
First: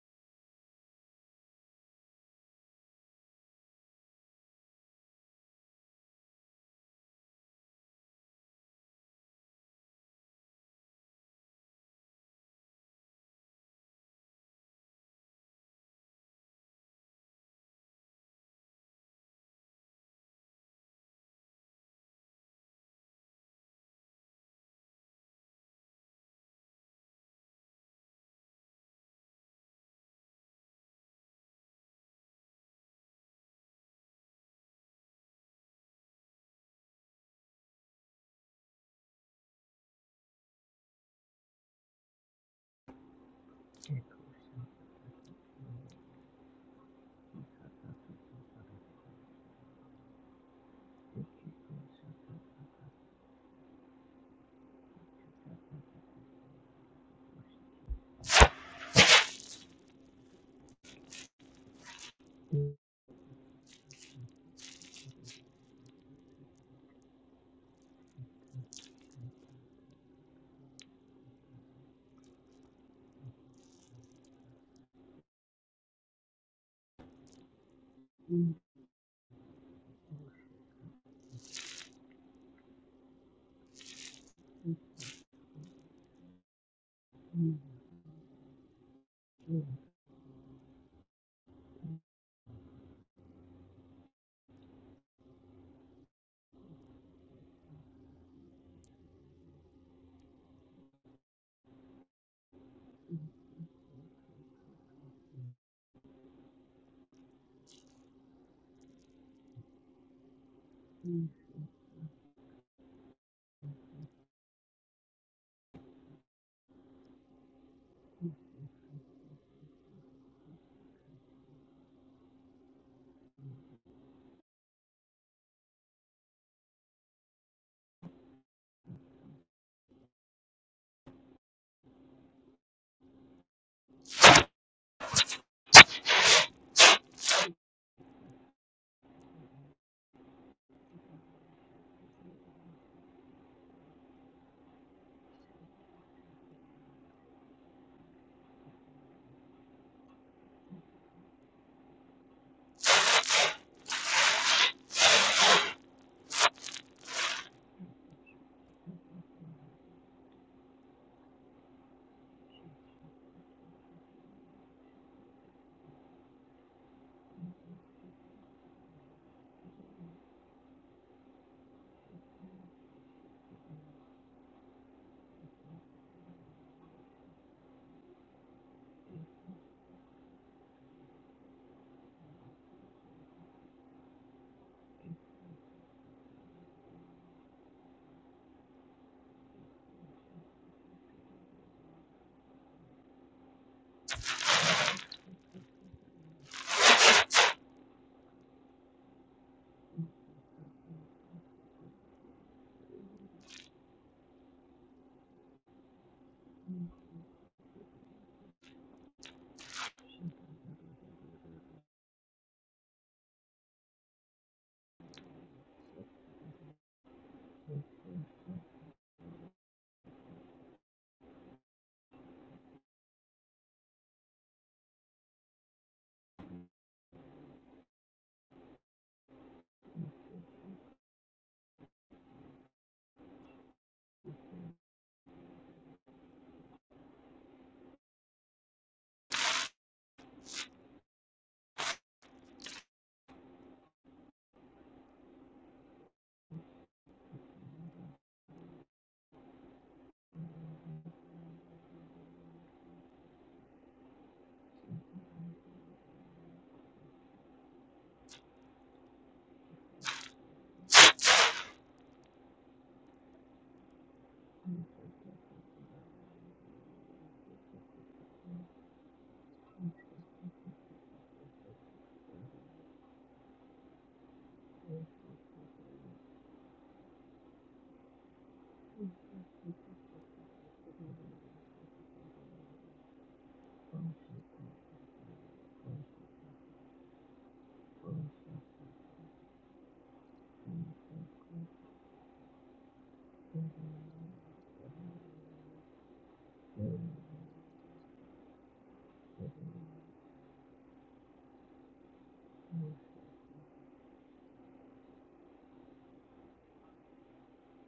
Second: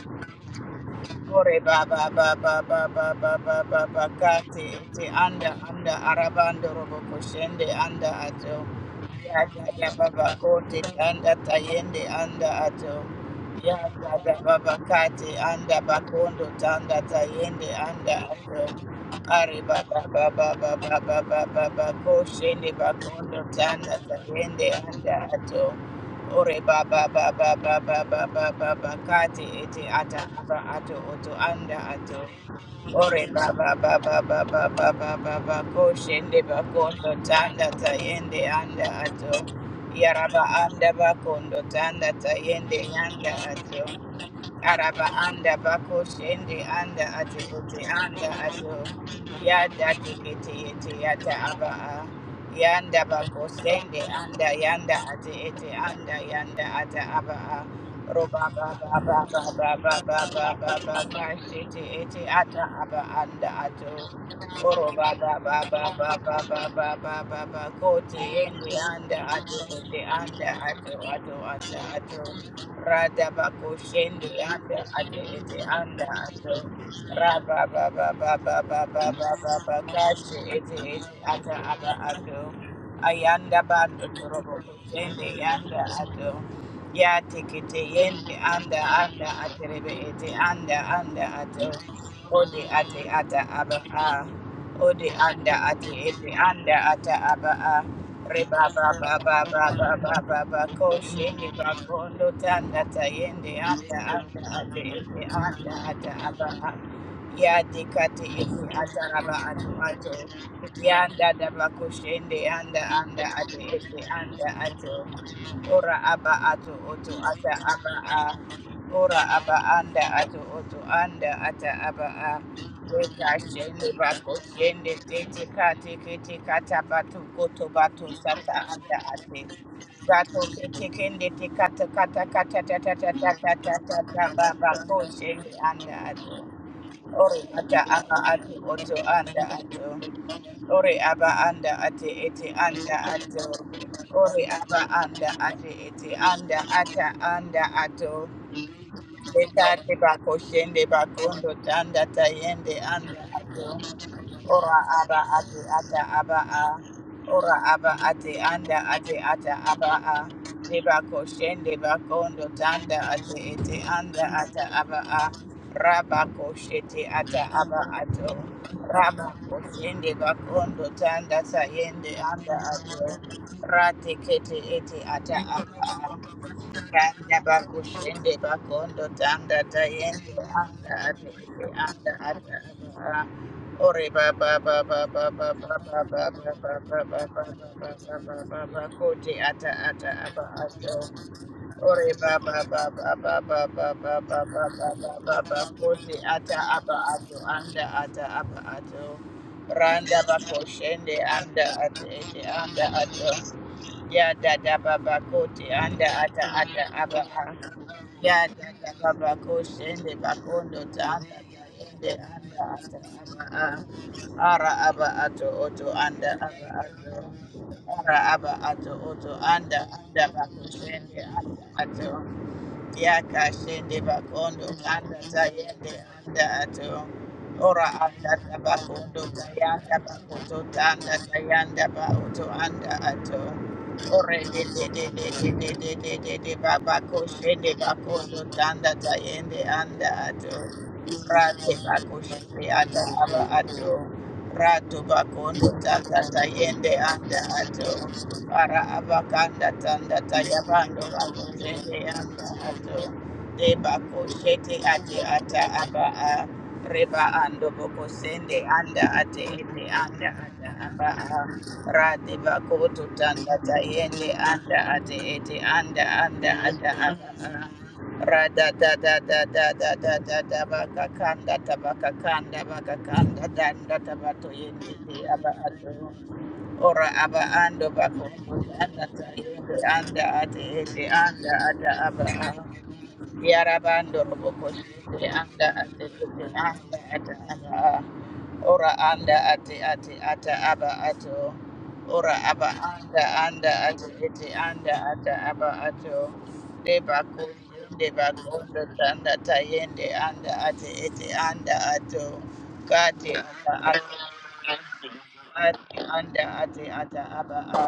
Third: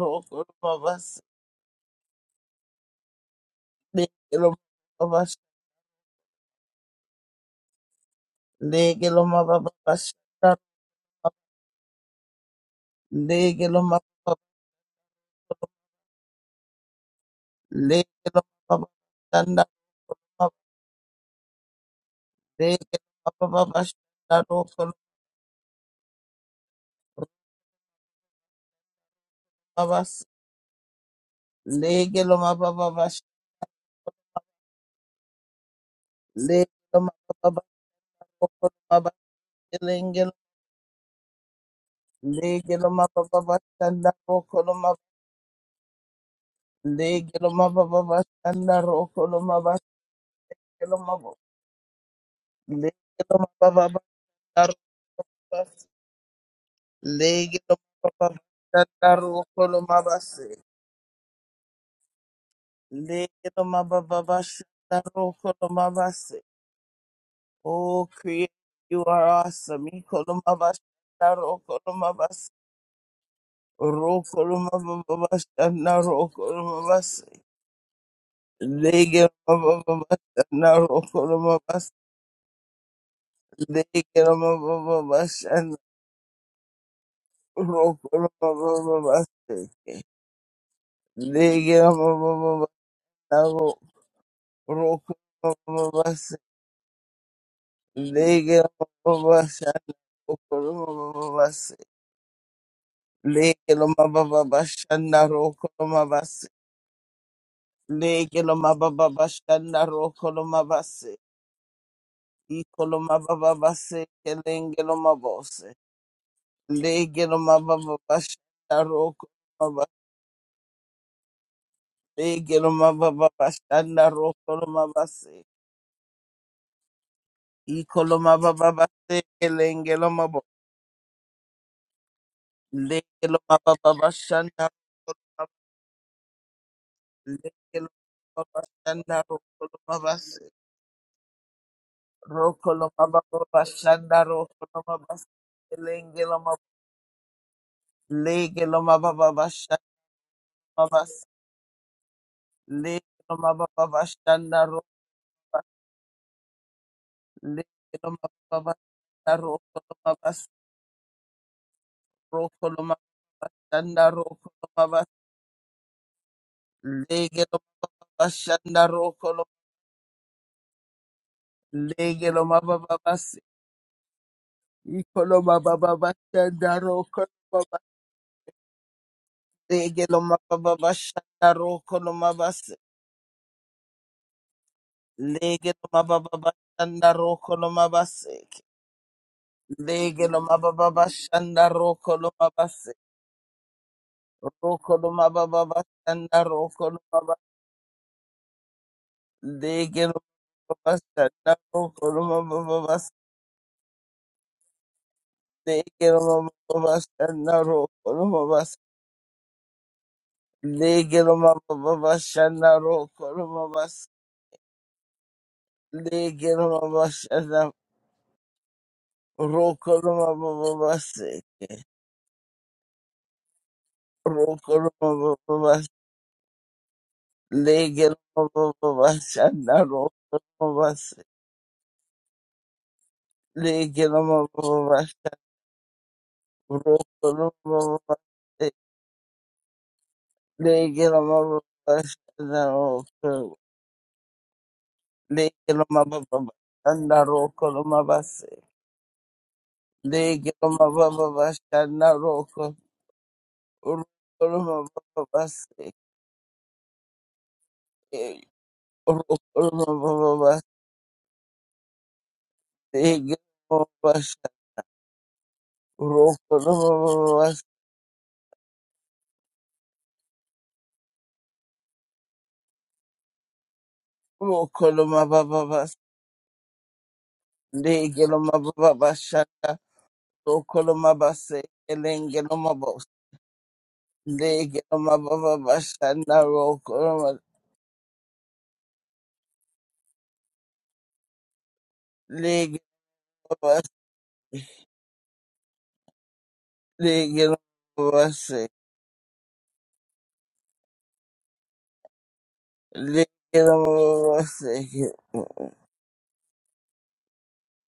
Speaker 1: roko lomabasa
Speaker 2: Ore baba baba baba baba baba
Speaker 1: ndege
Speaker 2: kati iti
Speaker 1: lomabasa
Speaker 2: anda anda arabando robo koshende anda ato
Speaker 1: ndege
Speaker 2: ya ya ya baba
Speaker 1: lomabasa
Speaker 2: kote anda tayende anda ato
Speaker 1: ndege
Speaker 2: ya ya
Speaker 1: lomabasa
Speaker 2: ya baba kati anda bakondo tanda tayende anda
Speaker 1: ndege
Speaker 2: ato Ari
Speaker 1: lomabasa
Speaker 2: baba baba baba baba baba koshende
Speaker 1: ndege
Speaker 2: bakondo tanda
Speaker 1: lomabasa
Speaker 2: tayende
Speaker 1: roko
Speaker 2: anda ato Ore ba ba ba
Speaker 1: lomabasa
Speaker 2: ba ba ba ba ba ba ba kati ete ata aba ato oto anda
Speaker 1: ndege
Speaker 2: ato.
Speaker 1: lomabasa
Speaker 2: Ore ba ba ba ba ba ba ba ba ba ba koshende ba
Speaker 1: ndege
Speaker 2: kondo tanda
Speaker 1: lomabasa
Speaker 2: tayende
Speaker 1: roko
Speaker 2: anda
Speaker 1: lomabasa
Speaker 2: ato.
Speaker 1: lenge
Speaker 2: Yaraba anda ba kondo tanda
Speaker 1: ndege
Speaker 2: tayende yanda
Speaker 1: lomabasa
Speaker 2: ato.
Speaker 1: roko lomabasa
Speaker 2: Araba anda bako shende anda
Speaker 1: ndege
Speaker 2: atu anda atu
Speaker 1: lomabasa roko lomabasa
Speaker 2: yada tikiti
Speaker 1: ndege
Speaker 2: ete yata aba a yanda bako
Speaker 1: lomabasa
Speaker 2: shende anda
Speaker 1: roko
Speaker 2: yanda ate ete
Speaker 1: lomabasa
Speaker 2: anda yanda ata aba
Speaker 1: Legelo
Speaker 2: a Roba ba ba
Speaker 1: mababashanda
Speaker 2: ba ba ba
Speaker 1: rokolo mabase. Lege
Speaker 2: anda
Speaker 1: lo
Speaker 2: ato.
Speaker 1: mababa Legelo
Speaker 2: Oro
Speaker 1: mabababashanda
Speaker 2: ba ba
Speaker 1: rokolo mabase. Oh, creator, you
Speaker 2: anda
Speaker 1: are
Speaker 2: ato
Speaker 1: awesome.
Speaker 2: kote
Speaker 1: Ikolo
Speaker 2: anda ato ato
Speaker 1: mabashanda
Speaker 2: anda
Speaker 1: rokolo
Speaker 2: ato.
Speaker 1: mabase.
Speaker 2: Rada ba ko
Speaker 1: Rokolo
Speaker 2: anda ato ete
Speaker 1: mabababashanda
Speaker 2: anda ato.
Speaker 1: rokolo mabase.
Speaker 2: Raba ba ba ba
Speaker 3: Mm,
Speaker 2: ba ba ba
Speaker 1: Legelo mabababashanda rokolo mabase.
Speaker 2: Ayanda bando
Speaker 1: Lege lo mababa Legelo
Speaker 2: torobo kushende
Speaker 1: mabababashanda
Speaker 2: yanda ato. Ya
Speaker 3: mm,
Speaker 2: tekete
Speaker 1: rokolo mabase. Lege lo
Speaker 2: yende anda
Speaker 1: mababa
Speaker 2: anda
Speaker 3: mm,
Speaker 2: aterebe ete anda anda ato ode ate ata aba
Speaker 1: Legelo
Speaker 2: a
Speaker 1: mabababashanda
Speaker 2: ode anda
Speaker 1: rokolo
Speaker 2: ate
Speaker 1: mabase.
Speaker 2: ete anda ata aba a reba
Speaker 1: Lege
Speaker 2: ba ba ba ba ba
Speaker 1: Babashana
Speaker 2: ba ba ba ko shende ba
Speaker 1: Okoromabas
Speaker 2: kondo tanda ta yende
Speaker 1: Lege
Speaker 2: anda anda ate ete
Speaker 1: Lomababashana
Speaker 2: anda ata
Speaker 1: Rokolomabas
Speaker 2: aba a ya tekate
Speaker 1: Lege
Speaker 2: ete ata aba ato
Speaker 1: Lomababashana
Speaker 2: ato
Speaker 1: Rokolomabas
Speaker 2: yanda da ba ko shende anda anda ate ete
Speaker 1: Ikolomababase
Speaker 2: anda
Speaker 1: Kelenge
Speaker 2: ato
Speaker 1: Lomabose
Speaker 2: Ora aba ato oto
Speaker 1: Lege
Speaker 2: ata aba
Speaker 1: Lomababashana
Speaker 2: a. Ora aba
Speaker 1: Rokolomabas
Speaker 2: anda ato oto anda ata aba a.
Speaker 1: Lege
Speaker 2: Eka shende
Speaker 1: Lomababashana
Speaker 2: bako shende
Speaker 1: Rokolomabase
Speaker 2: tete kate kete kata batu koto batu sata anda
Speaker 1: Ikolomababase
Speaker 2: ate.
Speaker 1: Kelenge
Speaker 2: Bato
Speaker 1: Lomabo
Speaker 2: kete kende te kata kata kata tata tata
Speaker 1: Lege
Speaker 2: tata tata
Speaker 1: Lomababashana
Speaker 2: baba ko shende anda ato. Ora ata
Speaker 1: Lekelo
Speaker 2: aba ato
Speaker 1: mababa
Speaker 2: oto
Speaker 1: shanda
Speaker 2: anda
Speaker 1: rokolo
Speaker 2: ato.
Speaker 1: mabase.
Speaker 2: Ore aba anda ate ete
Speaker 1: Rokolo
Speaker 2: anda ato.
Speaker 1: mababa shanda
Speaker 2: Ore
Speaker 1: rokolo
Speaker 2: aba
Speaker 1: mabase.
Speaker 2: anda ate ete
Speaker 1: Lengelo
Speaker 2: anda
Speaker 1: mababa.
Speaker 2: ata anda ato.
Speaker 1: Legelo mababa
Speaker 2: Eta
Speaker 1: bashanda
Speaker 2: te bako shende
Speaker 1: mabase.
Speaker 2: bakondo tanda tayende anda
Speaker 1: Legelo
Speaker 2: ato.
Speaker 1: mababa bashanda
Speaker 2: Ora
Speaker 1: roba.
Speaker 2: aba ate ata aba a. Ora aba
Speaker 1: Legelo
Speaker 2: ate
Speaker 1: mababa
Speaker 2: anda ate
Speaker 1: bashanda
Speaker 2: ata
Speaker 1: rokolo
Speaker 2: aba a.
Speaker 1: mabase.
Speaker 2: Deba koshende bakondo
Speaker 1: Rokolo
Speaker 2: tanda ate
Speaker 1: mababa
Speaker 2: ete
Speaker 1: shanda
Speaker 2: anda
Speaker 1: rokolo
Speaker 2: ata aba
Speaker 1: mabase.
Speaker 2: a. Raba koshete ata
Speaker 1: Legelo
Speaker 2: aba
Speaker 1: mababa
Speaker 2: ato.
Speaker 1: bashanda
Speaker 2: Raba
Speaker 1: rokolo.
Speaker 2: koshende bakondo tanda sayende
Speaker 1: Legelo
Speaker 2: anda
Speaker 1: mababa
Speaker 2: ato.
Speaker 1: base.
Speaker 2: Rate kete ete ata
Speaker 1: Ikolo
Speaker 2: aba
Speaker 1: mababa
Speaker 2: a.
Speaker 1: bashanda
Speaker 2: Kanda
Speaker 1: rokolo
Speaker 2: bakushende bakondo tanda
Speaker 1: Lege lo
Speaker 2: tayende
Speaker 1: mababa
Speaker 2: anda ate
Speaker 1: shanda
Speaker 2: ete
Speaker 1: roko lo
Speaker 2: anda ata
Speaker 1: mabase.
Speaker 2: aba a. Ore ba ba ba ba ba ba ba
Speaker 1: Lege
Speaker 2: ba
Speaker 1: lo
Speaker 2: ba ba ba
Speaker 1: mababa
Speaker 2: ba ba
Speaker 1: shanda
Speaker 2: ba ba
Speaker 1: roko lo
Speaker 2: ba
Speaker 1: mabase.
Speaker 2: ba ba ba kote ata ata
Speaker 1: Lege lo
Speaker 2: aba ato.
Speaker 1: mababa shanda
Speaker 2: Ore
Speaker 1: roko lo
Speaker 2: ba ba ba
Speaker 1: mabase.
Speaker 2: ba ba ba ba ba ba ba ba
Speaker 1: Roko lo
Speaker 2: ba ba ba
Speaker 1: mababa
Speaker 2: kote
Speaker 1: shanda
Speaker 2: ata
Speaker 1: roko
Speaker 2: aba
Speaker 1: lo
Speaker 2: ato
Speaker 1: mabase.
Speaker 2: anda ata aba ato.
Speaker 1: Lege lo
Speaker 2: Randa ba
Speaker 1: mababa
Speaker 2: koshende
Speaker 1: shanda
Speaker 2: anda
Speaker 1: roko
Speaker 2: ate
Speaker 1: lo
Speaker 2: ete anda
Speaker 1: mabase.
Speaker 2: ato. Ya da da ba ba anda
Speaker 1: Lege lo
Speaker 2: ata ata
Speaker 1: mababa
Speaker 2: aba a.
Speaker 1: shanda roko lo
Speaker 2: Ya da
Speaker 1: mabase.
Speaker 2: da ba ba ko shende
Speaker 1: Lege lo
Speaker 2: anda ta yende
Speaker 1: mababa
Speaker 2: anda
Speaker 1: shanda
Speaker 2: ata
Speaker 1: roko lo
Speaker 2: aba a.
Speaker 1: mabase.
Speaker 2: Ara aba ato oto anda
Speaker 1: Lege lo
Speaker 2: aba
Speaker 1: mababa
Speaker 2: ato.
Speaker 1: shanda
Speaker 2: Ara aba ato oto anda
Speaker 1: roko lo
Speaker 2: anda ba ko shende
Speaker 1: mabase.
Speaker 2: anda ato. Ya ka shende ba anda ta
Speaker 1: Rokorobas
Speaker 2: yende anda ato. Ora anda ta ba
Speaker 1: legelomobas
Speaker 2: kondo ta
Speaker 1: and
Speaker 2: yanda
Speaker 1: rokorobas
Speaker 2: anda ta yanda ba oto anda ato. Ore de de de
Speaker 1: legelomobas
Speaker 2: de de de de de de de baba koshe de
Speaker 1: rokorobas
Speaker 2: bakondo
Speaker 1: legelomobas and rokorobas and
Speaker 2: tanda tayende anda ato
Speaker 1: rokorobas legelomobas
Speaker 2: rate bakoshe de anda aba ato rato bakondo tanda tayende
Speaker 1: and
Speaker 2: anda ato
Speaker 1: rokorobas
Speaker 2: para abakanda tanda tayabando bakoshe de anda
Speaker 1: rokorobas
Speaker 2: ato Deba koshete
Speaker 1: legelomobas
Speaker 2: ate ata
Speaker 1: rokorobas
Speaker 2: aba a reba ando boko sende anda ate ete anda ata aba a ra deba koto tanda ta yende anda ate ete anda anda ata aba a ra da da da da da da da da da baka kanda tabaka kanda baka kanda danda tabato yende te
Speaker 1: Rokoloma
Speaker 2: aba
Speaker 1: baba
Speaker 2: ato ora aba ando bako anda ta yende
Speaker 1: Legelomababashanda,
Speaker 2: anda ate ete anda
Speaker 1: Rokolomabase,
Speaker 2: ata aba a
Speaker 1: Elengelomabos,
Speaker 2: Yarabando Roboko Anda Ate
Speaker 1: Legelomababashanda,
Speaker 2: Ete Anda Ata
Speaker 1: Rokoloma,
Speaker 2: Aba Ora Anda Ate Ate Ata Aba Ato Ora Aba
Speaker 1: Legelomabase,
Speaker 2: Anda Anda Ate Ete Anda Ata Aba Ato Deba Kundo Deba
Speaker 1: Legelomabase,
Speaker 2: Kundo Tanda Tayende Anda Ate Ete Anda Ato Kati Ata Ate
Speaker 1: Legelomabase,
Speaker 2: Ate Anda Ate Ata Aba A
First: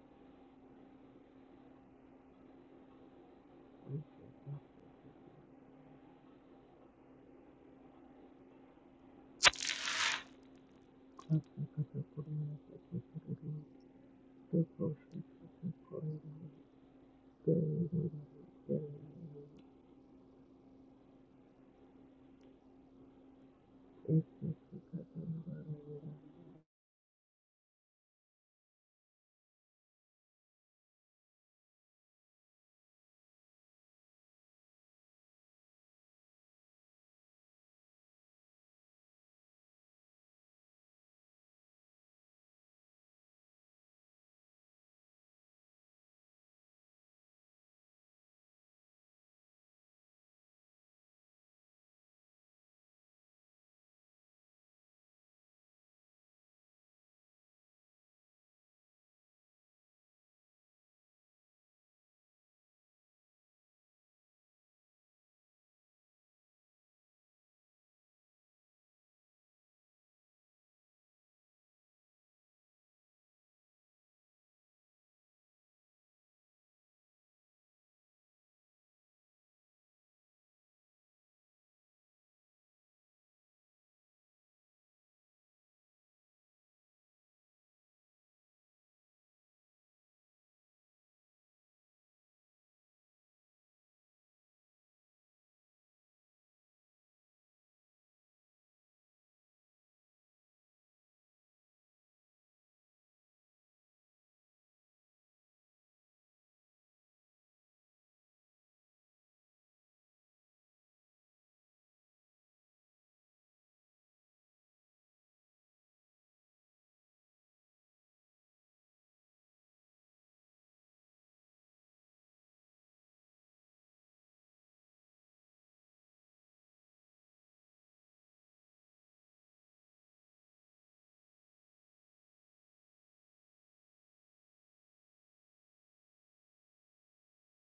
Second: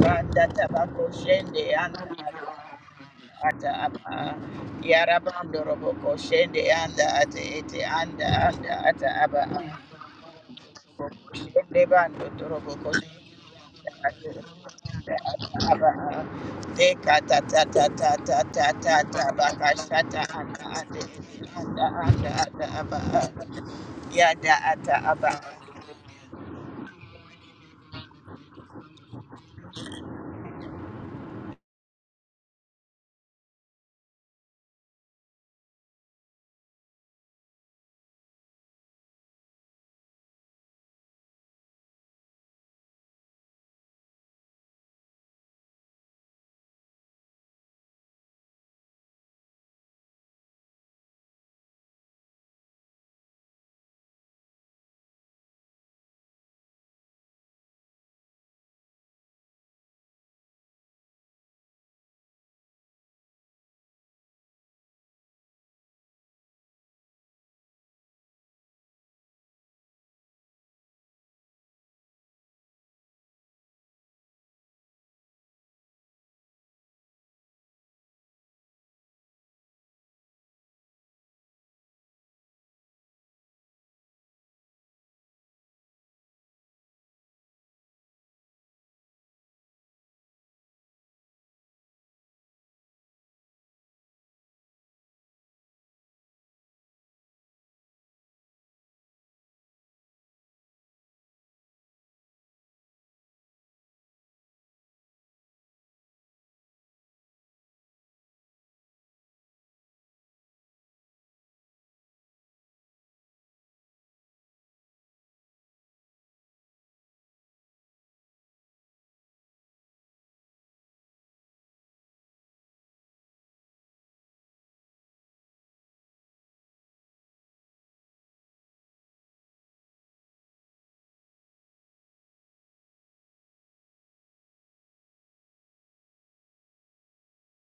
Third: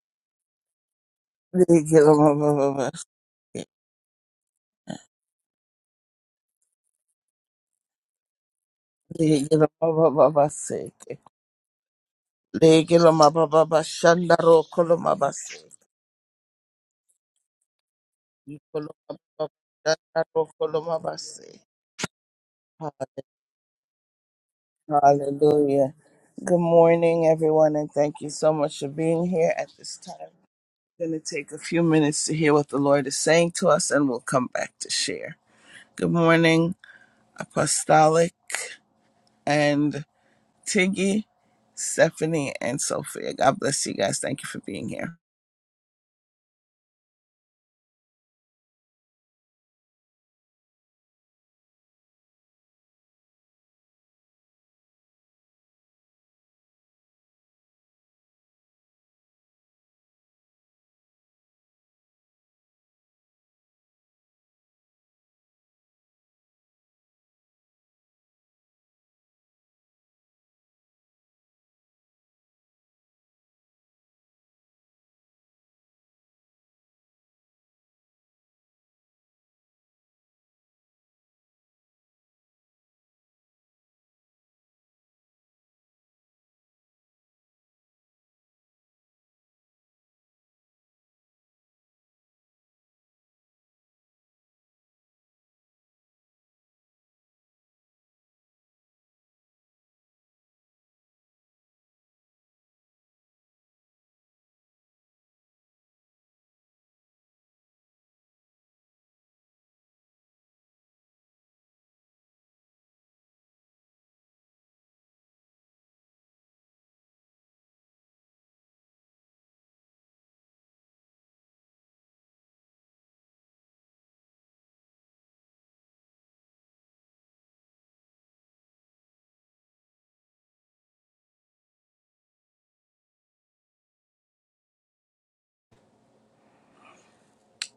Speaker 2: Randa Tabako Shende Anda
Speaker 1: Legelomababase,
Speaker 2: ata apa yarabando roboko shende anda ate ete anda anda ata aba
Speaker 1: Legelomababase,
Speaker 2: roboko shende bando toroboko shende ate
Speaker 1: Legelomababashanda,
Speaker 3: Holy Ghost,
Speaker 2: anda
Speaker 1: Rokolomabase,
Speaker 2: ata aba deka ta ta
Speaker 3: go.
Speaker 2: ta ta ta ta ta ta baka shata
Speaker 1: Legelomababashanda,
Speaker 2: anda ate ete
Speaker 1: Rokolomabase.
Speaker 2: anda anda ata aba yada ata aba
Speaker 1: Hallelujah. Good morning, everyone, and thank you so much for being here at this time. We're going to take a few minutes to hear what the Lord is saying to us, and we'll come back to share. Good morning, Apostolic and Tiggy, Stephanie, and Sophia. God bless you guys. Thank you for being here.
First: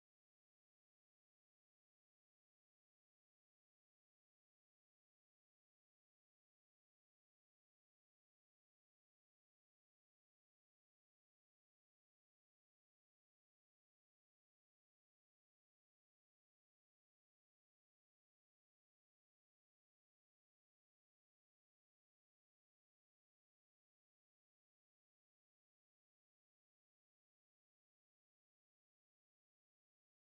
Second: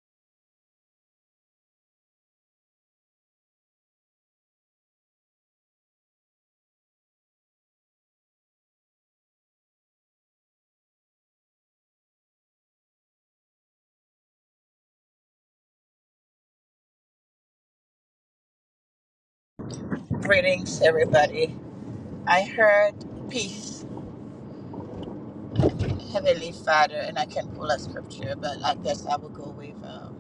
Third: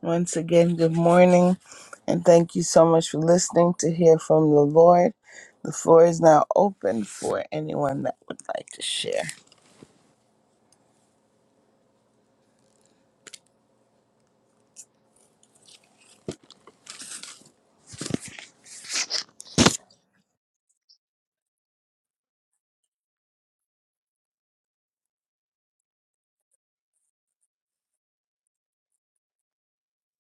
Speaker 1: Once again, good morning, and thank you so much for listening to hear from the Lord. The floor is now open for anyone that would like to share.
Speaker 2: greetings everybody I heard peace Heavenly Father and I can pull a scripture but I guess I will go with um,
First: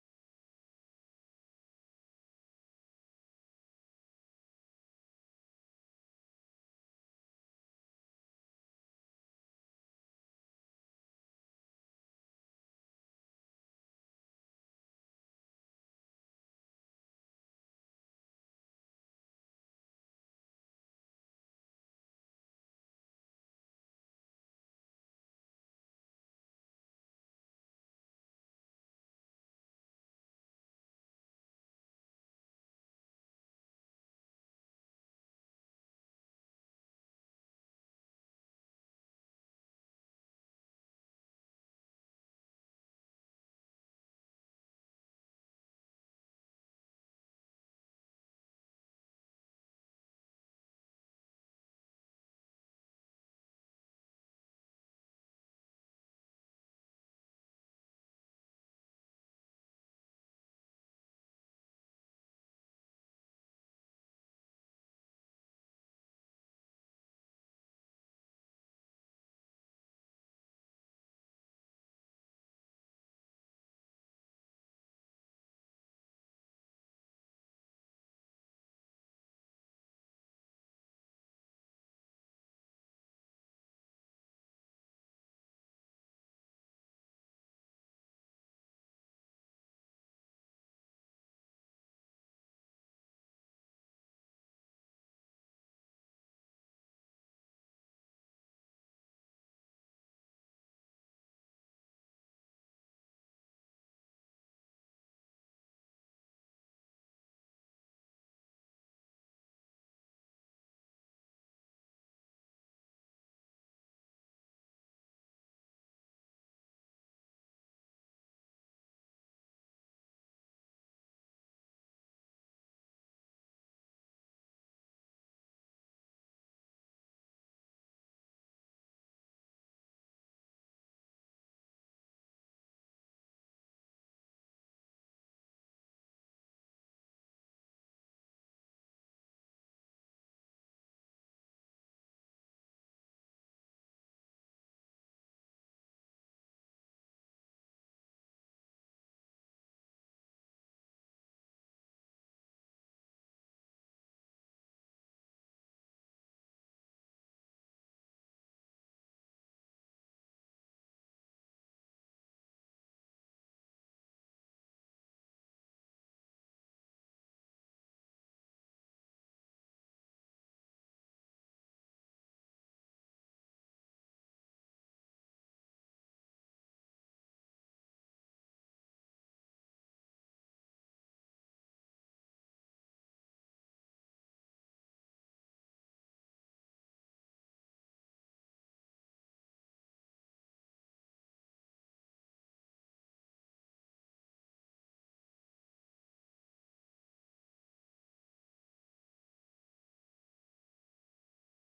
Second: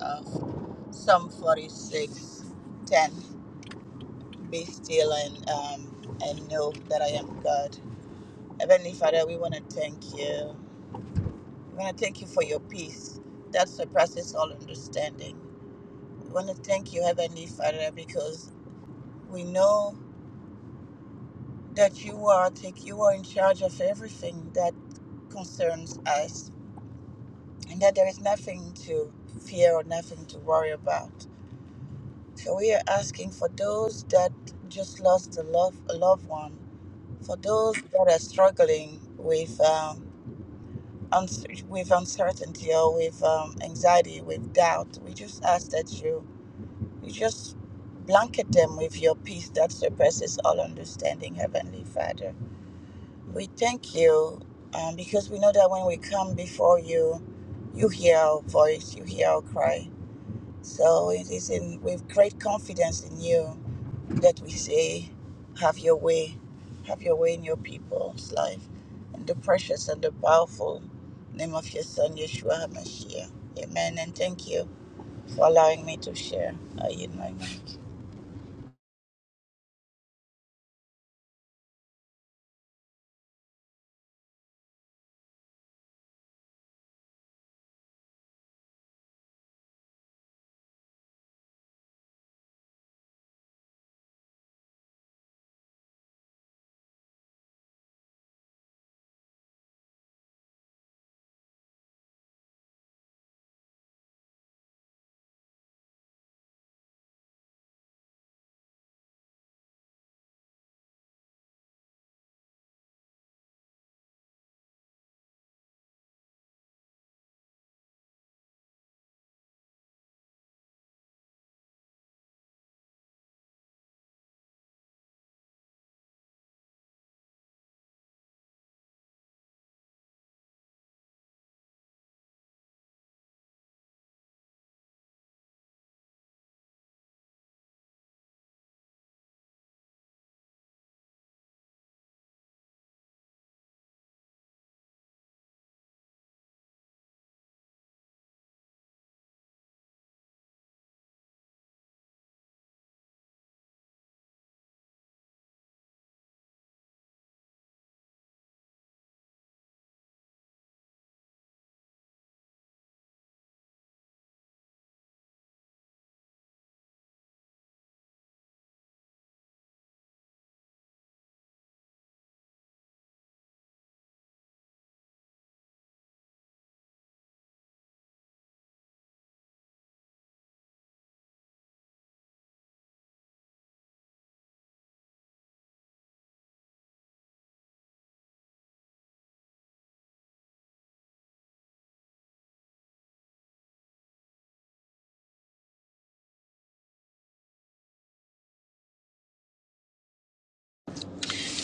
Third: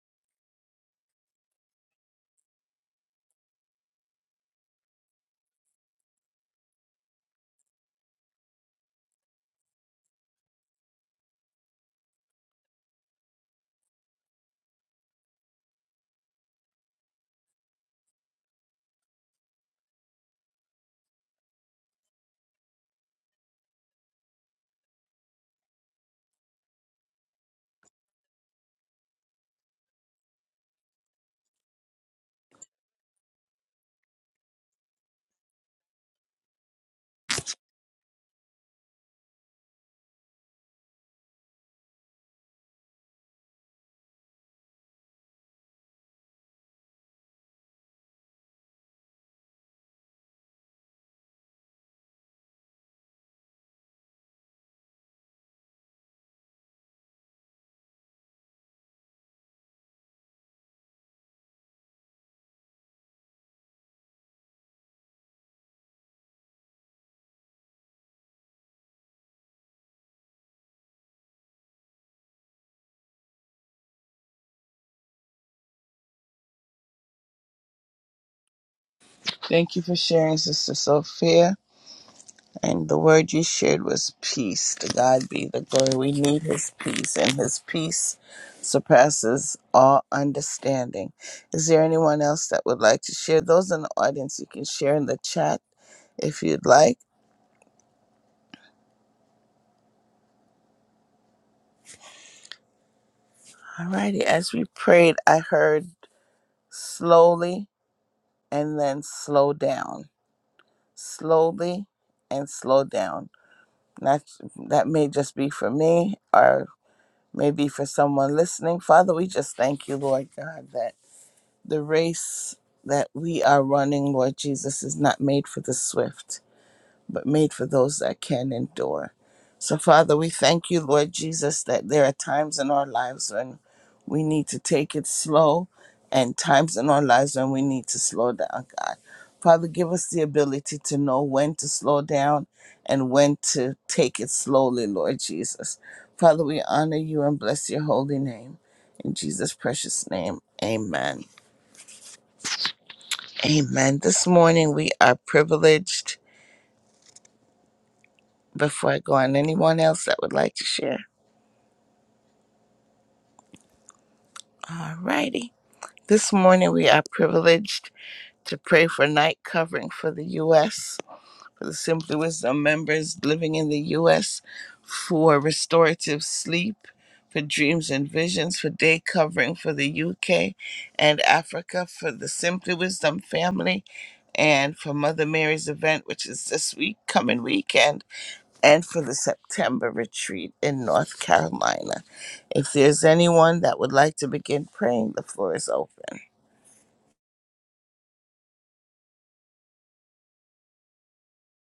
Speaker 2: of Psalm 46, 10, Be still and, um, and know that I am God. Heavenly Father, we want to thank you. We want to thank you for your peace that surpasses all understanding. We want to thank you, Heavenly Father, because we know that you are take you are in charge of everything that concerns us and that there is nothing to fear or nothing to worry about. So we are asking for those that just lost a love a loved one, for those that are struggling with um, uns- with uncertainty or with um, anxiety, with doubt. We just ask that you you just blanket them with your peace that surpasses all understanding, Heavenly Father. We thank you um, because we know that when we come before you, you hear our voice, you hear our cry so it is in, with great confidence in you that we say, Have your way, have your way in your people's life. In the precious and the powerful name of your Son, Yeshua HaMashiach. Amen. And thank you for allowing me to share. I yield my mic.
Speaker 1: Thank you for sharing, Sister Sophia. And the word you shared was peace. To God be the glory. We need His peace, and His peace surpasses all understanding. Is there anyone else that would like to share? Those in the audience, you can share in the chat if you'd like. Alrighty. As we prayed, I heard slowly and then slow down. Slowly and slow down. That that may just be for me, Or may be for someone listening. Father, we just thank you, Lord God, that the race that we are running, Lord Jesus, is not made for the swift but made for those that can endure. So, Father, we thank you, Lord Jesus, that there are times in our lives when we need to take it slow and times in our lives when we need to slow down, God. Father, give us the ability to know when to slow down and when to take it slowly, Lord Jesus. Father, we honor you and bless your holy name. In Jesus' precious name, amen. Amen. This morning we are privileged. Before I go on, anyone else that would like to share? Alrighty. This morning we are privileged to pray for night covering for the U.S., for the Simply Wisdom members living in the U.S., for restorative sleep, for dreams and visions, for day covering for the U.K. and Africa, for the Simply Wisdom family, and for Mother Mary's event, which is this week, coming weekend and for the September retreat in North Carolina. If there's anyone that would like to begin praying, the floor is open.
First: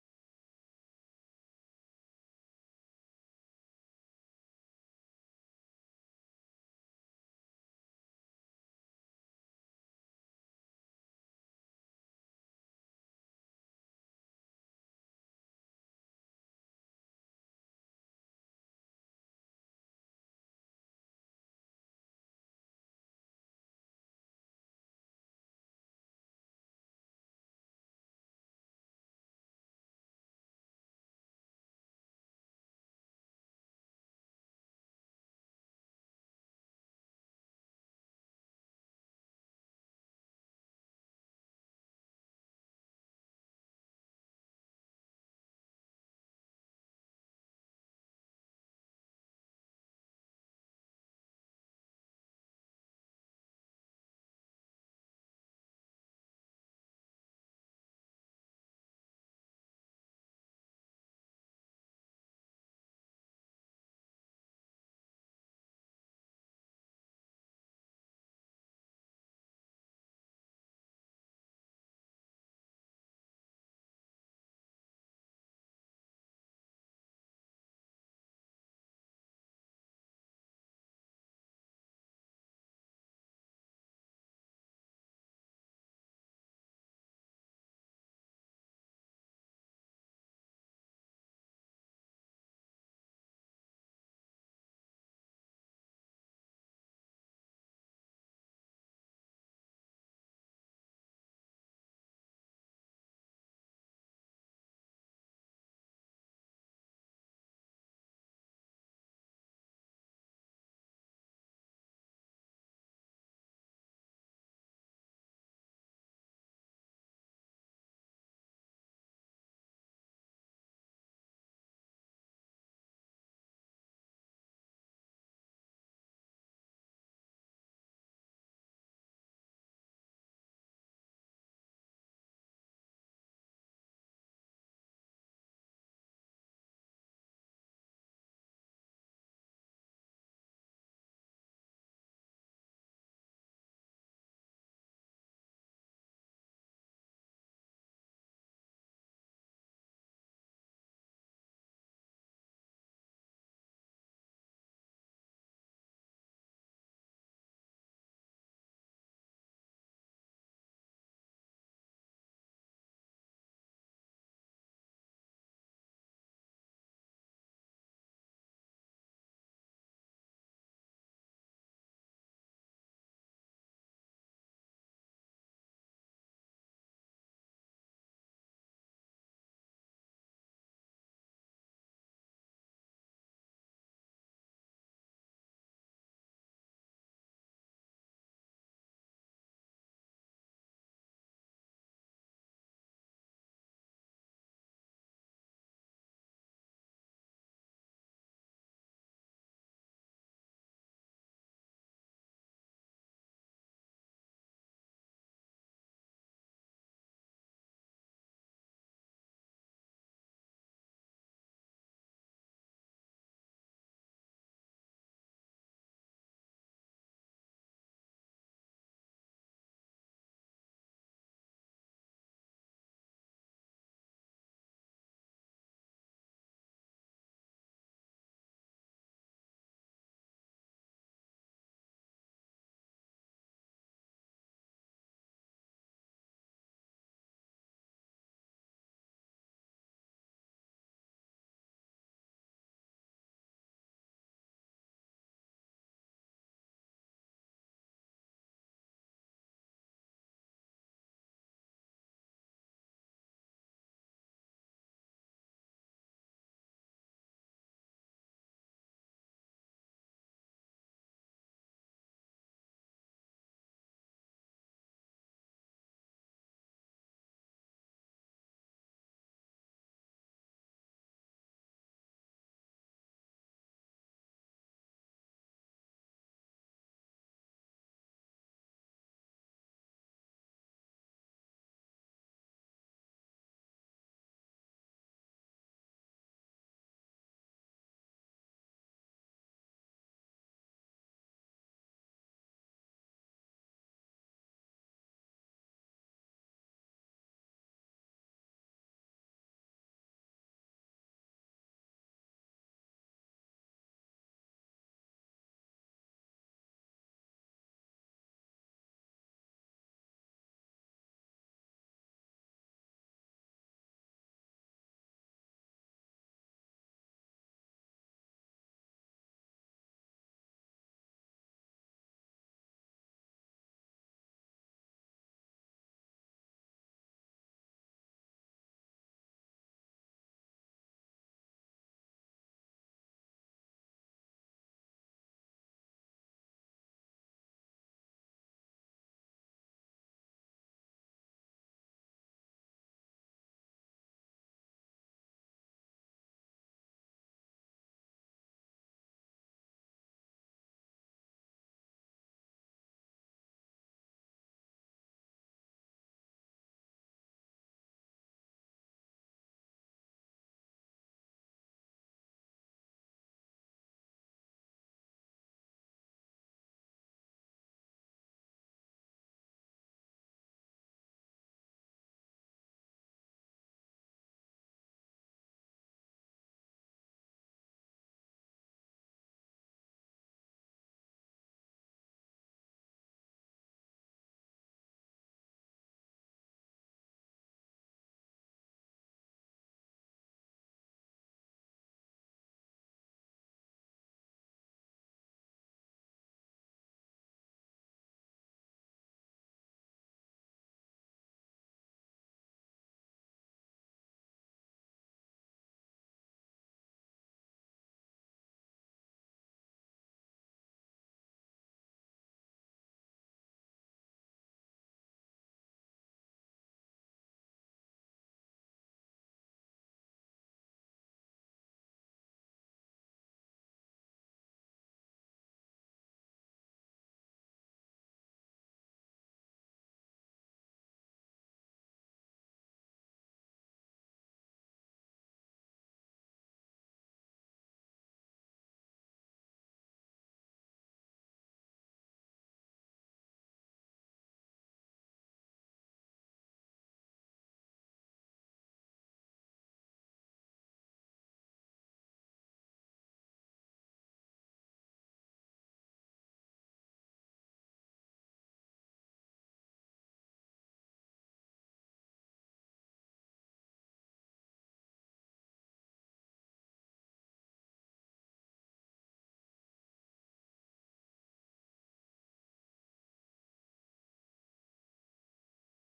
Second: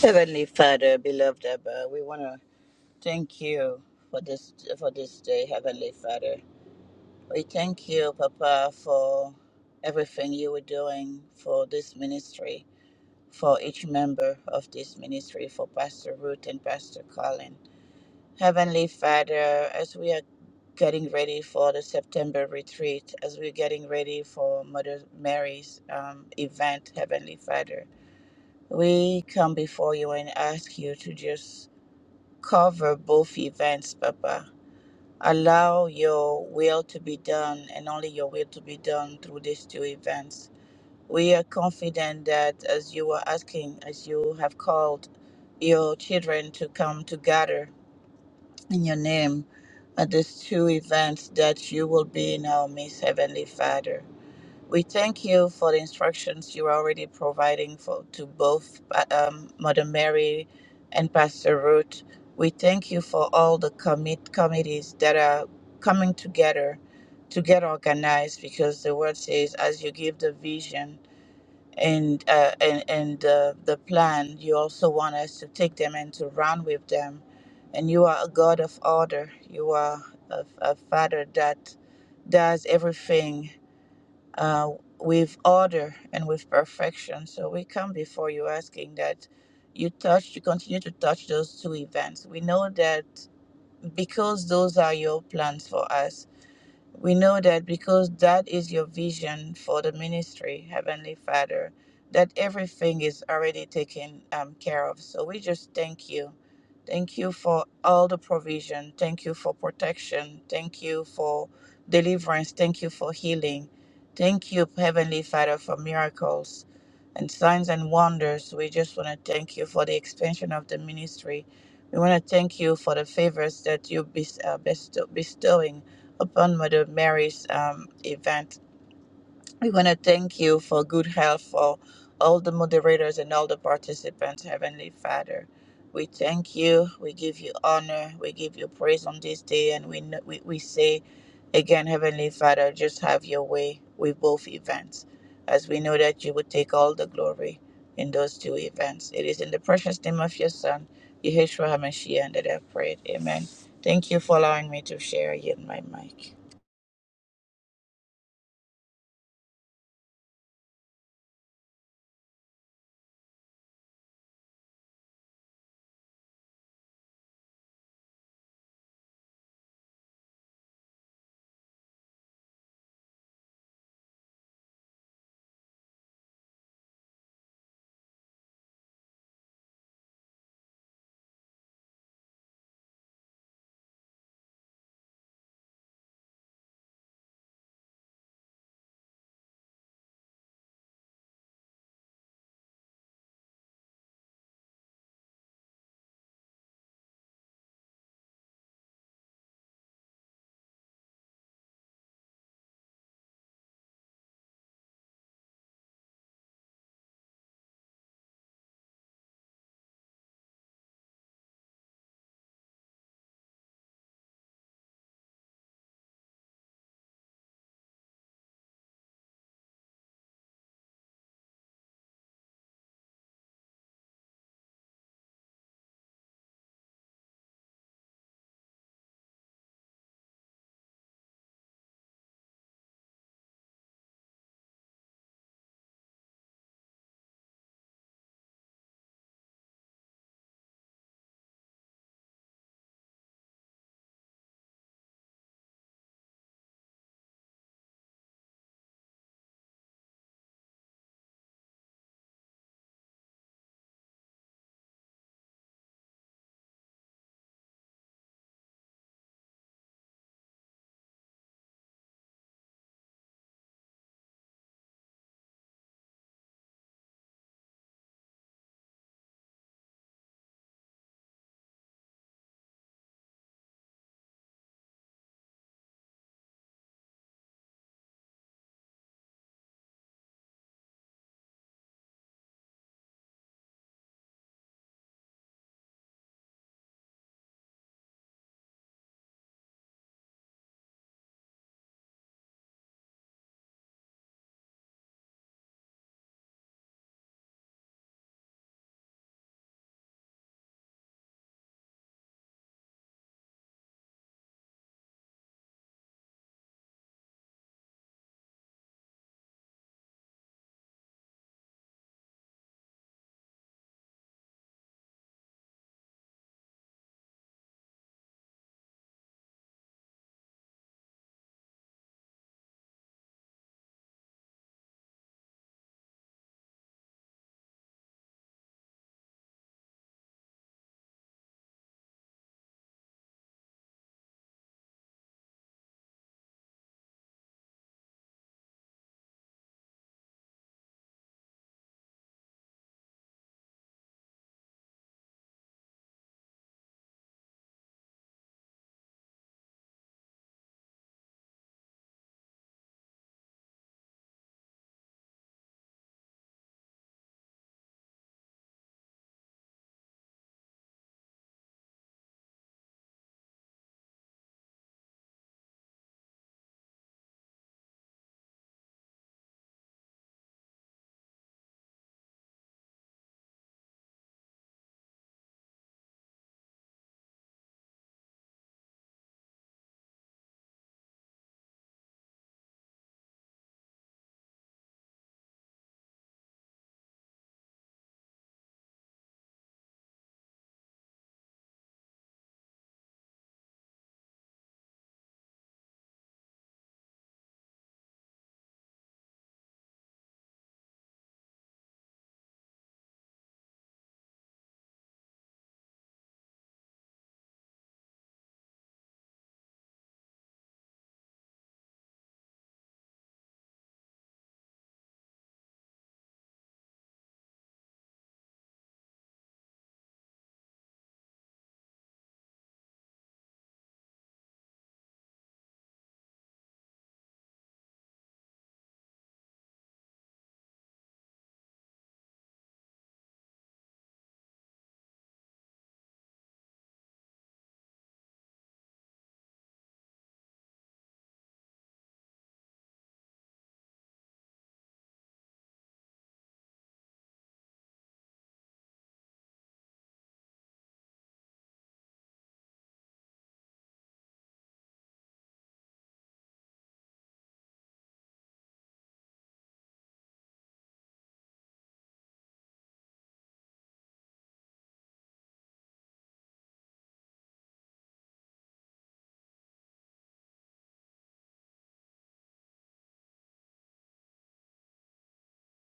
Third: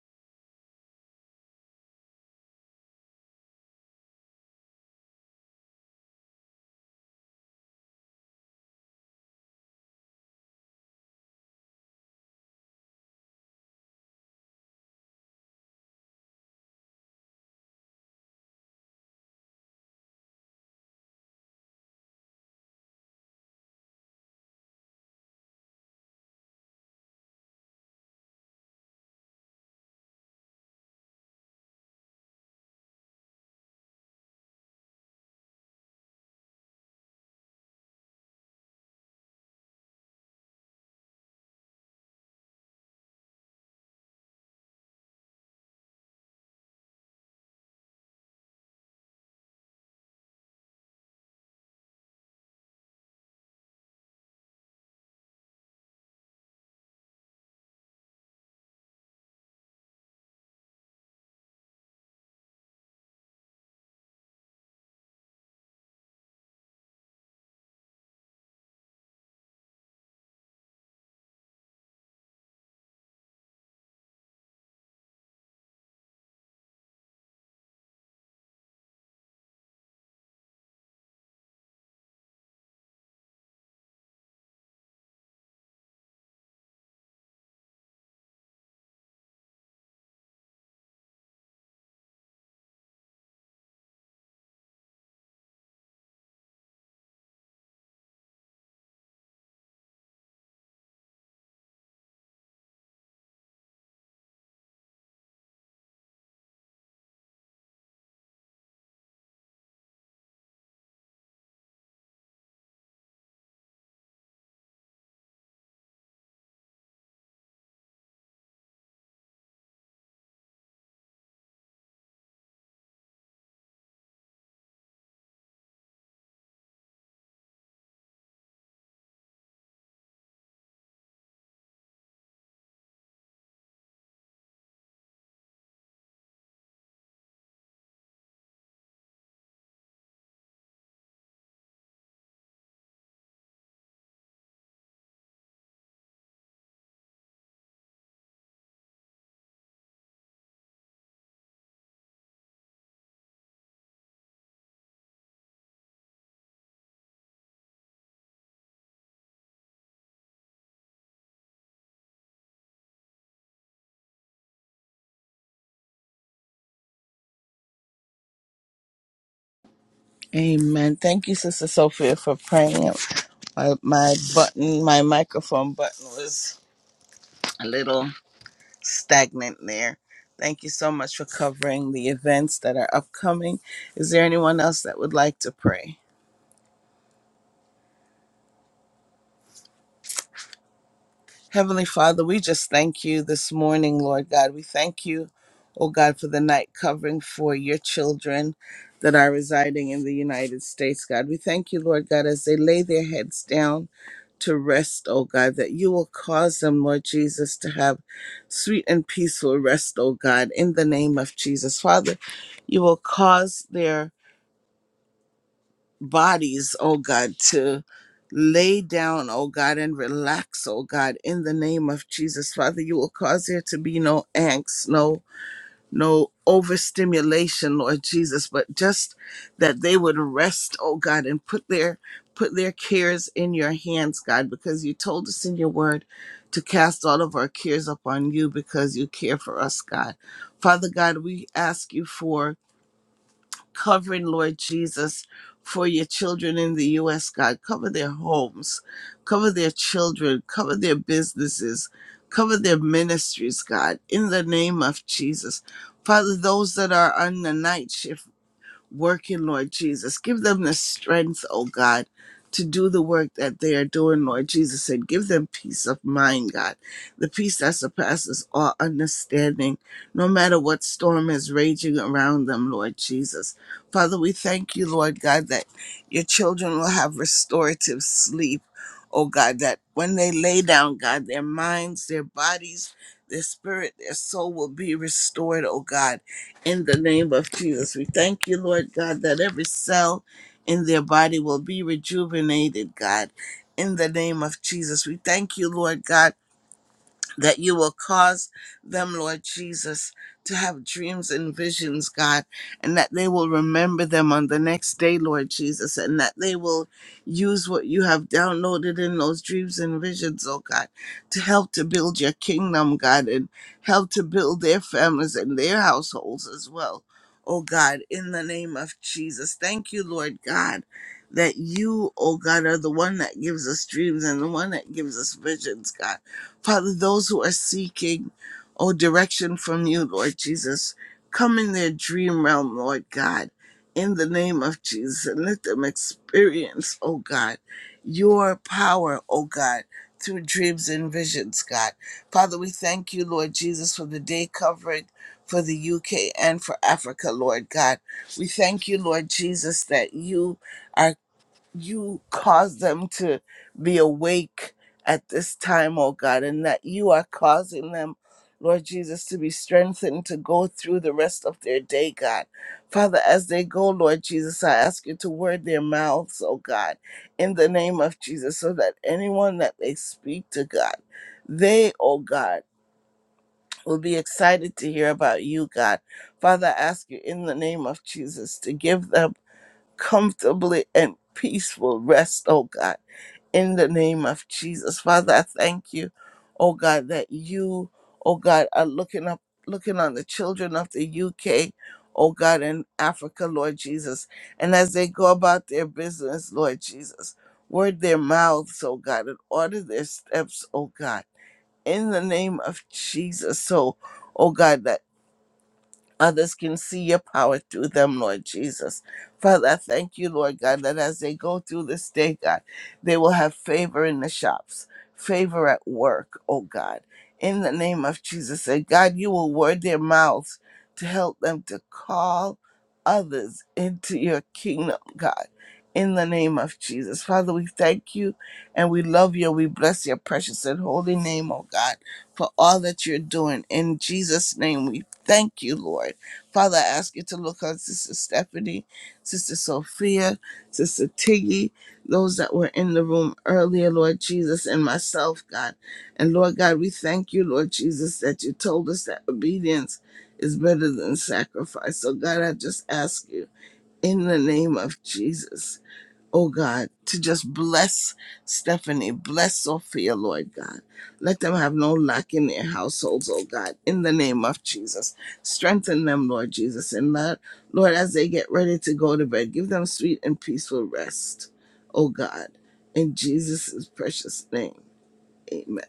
Speaker 2: Heavenly Father, beloved Abba, we want to thank you for this for this day, Heavenly Father. We thank you, Papa, for everything you were doing for this ministry. for each member of this ministry, for Pastor Ruth and Pastor Colin. Heavenly Father, as we are getting ready for the September retreat, as we're getting ready for Mother Mary's um, event, Heavenly Father, we come before you and ask you to just cover both events, Papa. Allow your will to be done and only your will to be done through these two events. We are confident that as you are asking, as you have called, your children to come together in your name at these two events that you will be in our midst, Heavenly Father. We thank you for the instructions you are already providing for to both uh, um, Mother Mary and Pastor Ruth. We thank you for all the commit committees that are coming together to get organized because the word says, as you give the vision, and uh, and and uh, the plan. You also want us to take them and to run with them. And you are a God of order. You are a, a Father that does everything uh, with order and with perfection. So we come before you asking that you touch, you continue to touch those two events. We know that because those are your plans for us we know that because that is your vision for the ministry, Heavenly Father, that everything is already taken um, care of. So we just thank you. Thank you for all the provision. Thank you for protection. Thank you for deliverance. Thank you for healing. Thank you, Heavenly Father, for miracles and signs and wonders. We just want to thank you for the expansion of the ministry. We want to thank you for the favors that you bes- uh, bestow- bestowing upon Mother Mary's um, event. We want to thank you for good health for all the moderators and all the participants, Heavenly Father. We thank you. We give you honor. We give you praise on this day. And we, kn- we, we say again, Heavenly Father, just have your way with both events, as we know that you would take all the glory in those two events. It is in the precious name of your Son, Yeshua HaMashiach, that I have prayed. Amen. Thank you for allowing me to share in my mic.
Speaker 1: Amen. Thank you, Sister Sophia, for praying. My, my button, my microphone button was a little stagnant there. Thank you so much for covering the events that are upcoming. Is there anyone else that would like to pray? Heavenly Father, we just thank you this morning, Lord God. We thank you, oh God, for the night covering for your children that are residing in the United States, God. We thank you, Lord God, as they lay their heads down to rest, oh God, that you will cause them, Lord Jesus, to have sweet and peaceful rest, oh God, in the name of Jesus. Father, you will cause their bodies, oh God, to lay down, oh God, and relax, oh God, in the name of Jesus. Father, you will cause there to be no angst, no no overstimulation, Lord Jesus, but just that they would rest, oh God, and put their put their cares in your hands, God, because you told us in your word to cast all of our cares upon you because you care for us, God. Father God, we ask you for covering, Lord Jesus, for your children in the U.S., God. Cover their homes, cover their children, cover their businesses, cover their ministries, God, in the name of Jesus. Father, those that are on the night shift working, Lord Jesus. Give them the strength, oh God, to do the work that they are doing, Lord Jesus, and give them peace of mind, God, the peace that surpasses all understanding, no matter what storm is raging around them, Lord Jesus. Father, we thank you, Lord God, that your children will have restorative sleep, oh God, that when they lay down, God, their minds, their bodies, their spirit, their soul will be restored, oh God in the name of Jesus. We thank you, Lord God, that every cell in their body will be rejuvenated, God, in the name of Jesus. We thank you, Lord God that you will cause them, Lord Jesus, to have dreams and visions, God, and that they will remember them on the next day, Lord Jesus, and that they will use what you have downloaded in those dreams and visions, oh God, to help to build your kingdom, God, and help to build their families and their households as well. Oh God, in the name of Jesus. Thank you, Lord God, that you, oh God, are the one that gives us dreams and the one that gives us visions, God. Father, those who are seeking, oh, direction from you, Lord Jesus, come in their dream realm, Lord God, in the name of Jesus, and let them experience, oh God, your power, oh God, through dreams and visions, God. Father, we thank you, Lord Jesus, for the day covering for the UK and for Africa, Lord God. We thank you, Lord Jesus, that you are you cause them to be awake at this time, oh God, and that you are causing them, Lord Jesus, to be strengthened to go through the rest of their day, God. Father, as they go, Lord Jesus, I ask you to word their mouths, oh God, in the name of Jesus, so that anyone that they speak to, God, they, oh God, will be excited to hear about you, God. Father, I ask you in the name of Jesus to give them comfortably and peaceful rest, oh God. In the name of Jesus. Father, I thank you, oh God, that you, oh God, are looking up looking on the children of the UK, oh God, and Africa, Lord Jesus. And as they go about their business, Lord Jesus, word their mouths, oh God, and order their steps, oh God. In the name of Jesus. So, oh God, that Others can see your power through them, Lord Jesus. Father, I thank you, Lord God, that as they go through this day, God, they will have favor in the shops, favor at work, oh God. In the name of Jesus, that God, you will word their mouths to help them to call others into your kingdom, God. In the name of Jesus. Father, we thank you and we love you. We bless your precious and holy name, oh God, for all that you're doing. In Jesus' name we Thank you, Lord. Father, I ask you to look on Sister Stephanie, Sister Sophia, Sister Tiggy, those that were in the room earlier, Lord Jesus, and myself, God. And Lord God, we thank you, Lord Jesus, that you told us that obedience is better than sacrifice. So, God, I just ask you in the name of Jesus oh God, to just bless Stephanie, bless Sophia, Lord God. Let them have no lack in their households, oh God, in the name of Jesus. Strengthen them, Lord Jesus. And Lord, Lord, as they get ready to go to bed, give them sweet and peaceful rest, oh God, in Jesus' precious name. Amen.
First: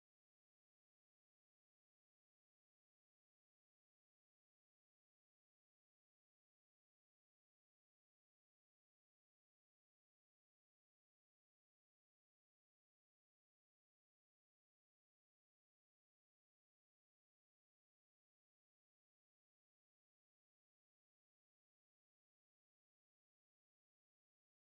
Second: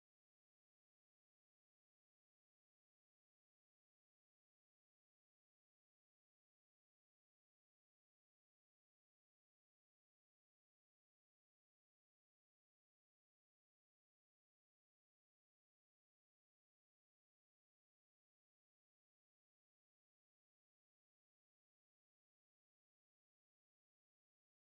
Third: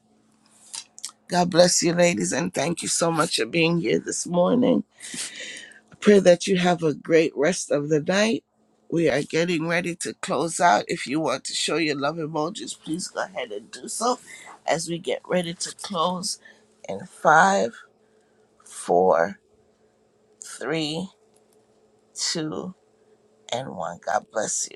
Speaker 1: God bless you, ladies, and thank you so much for being here this morning. Pray that you have a great rest of the night. We are getting ready to close out. If you want to show your love emojis, please go ahead and do so as we get ready to close in five, four, three, two, and one. God bless you.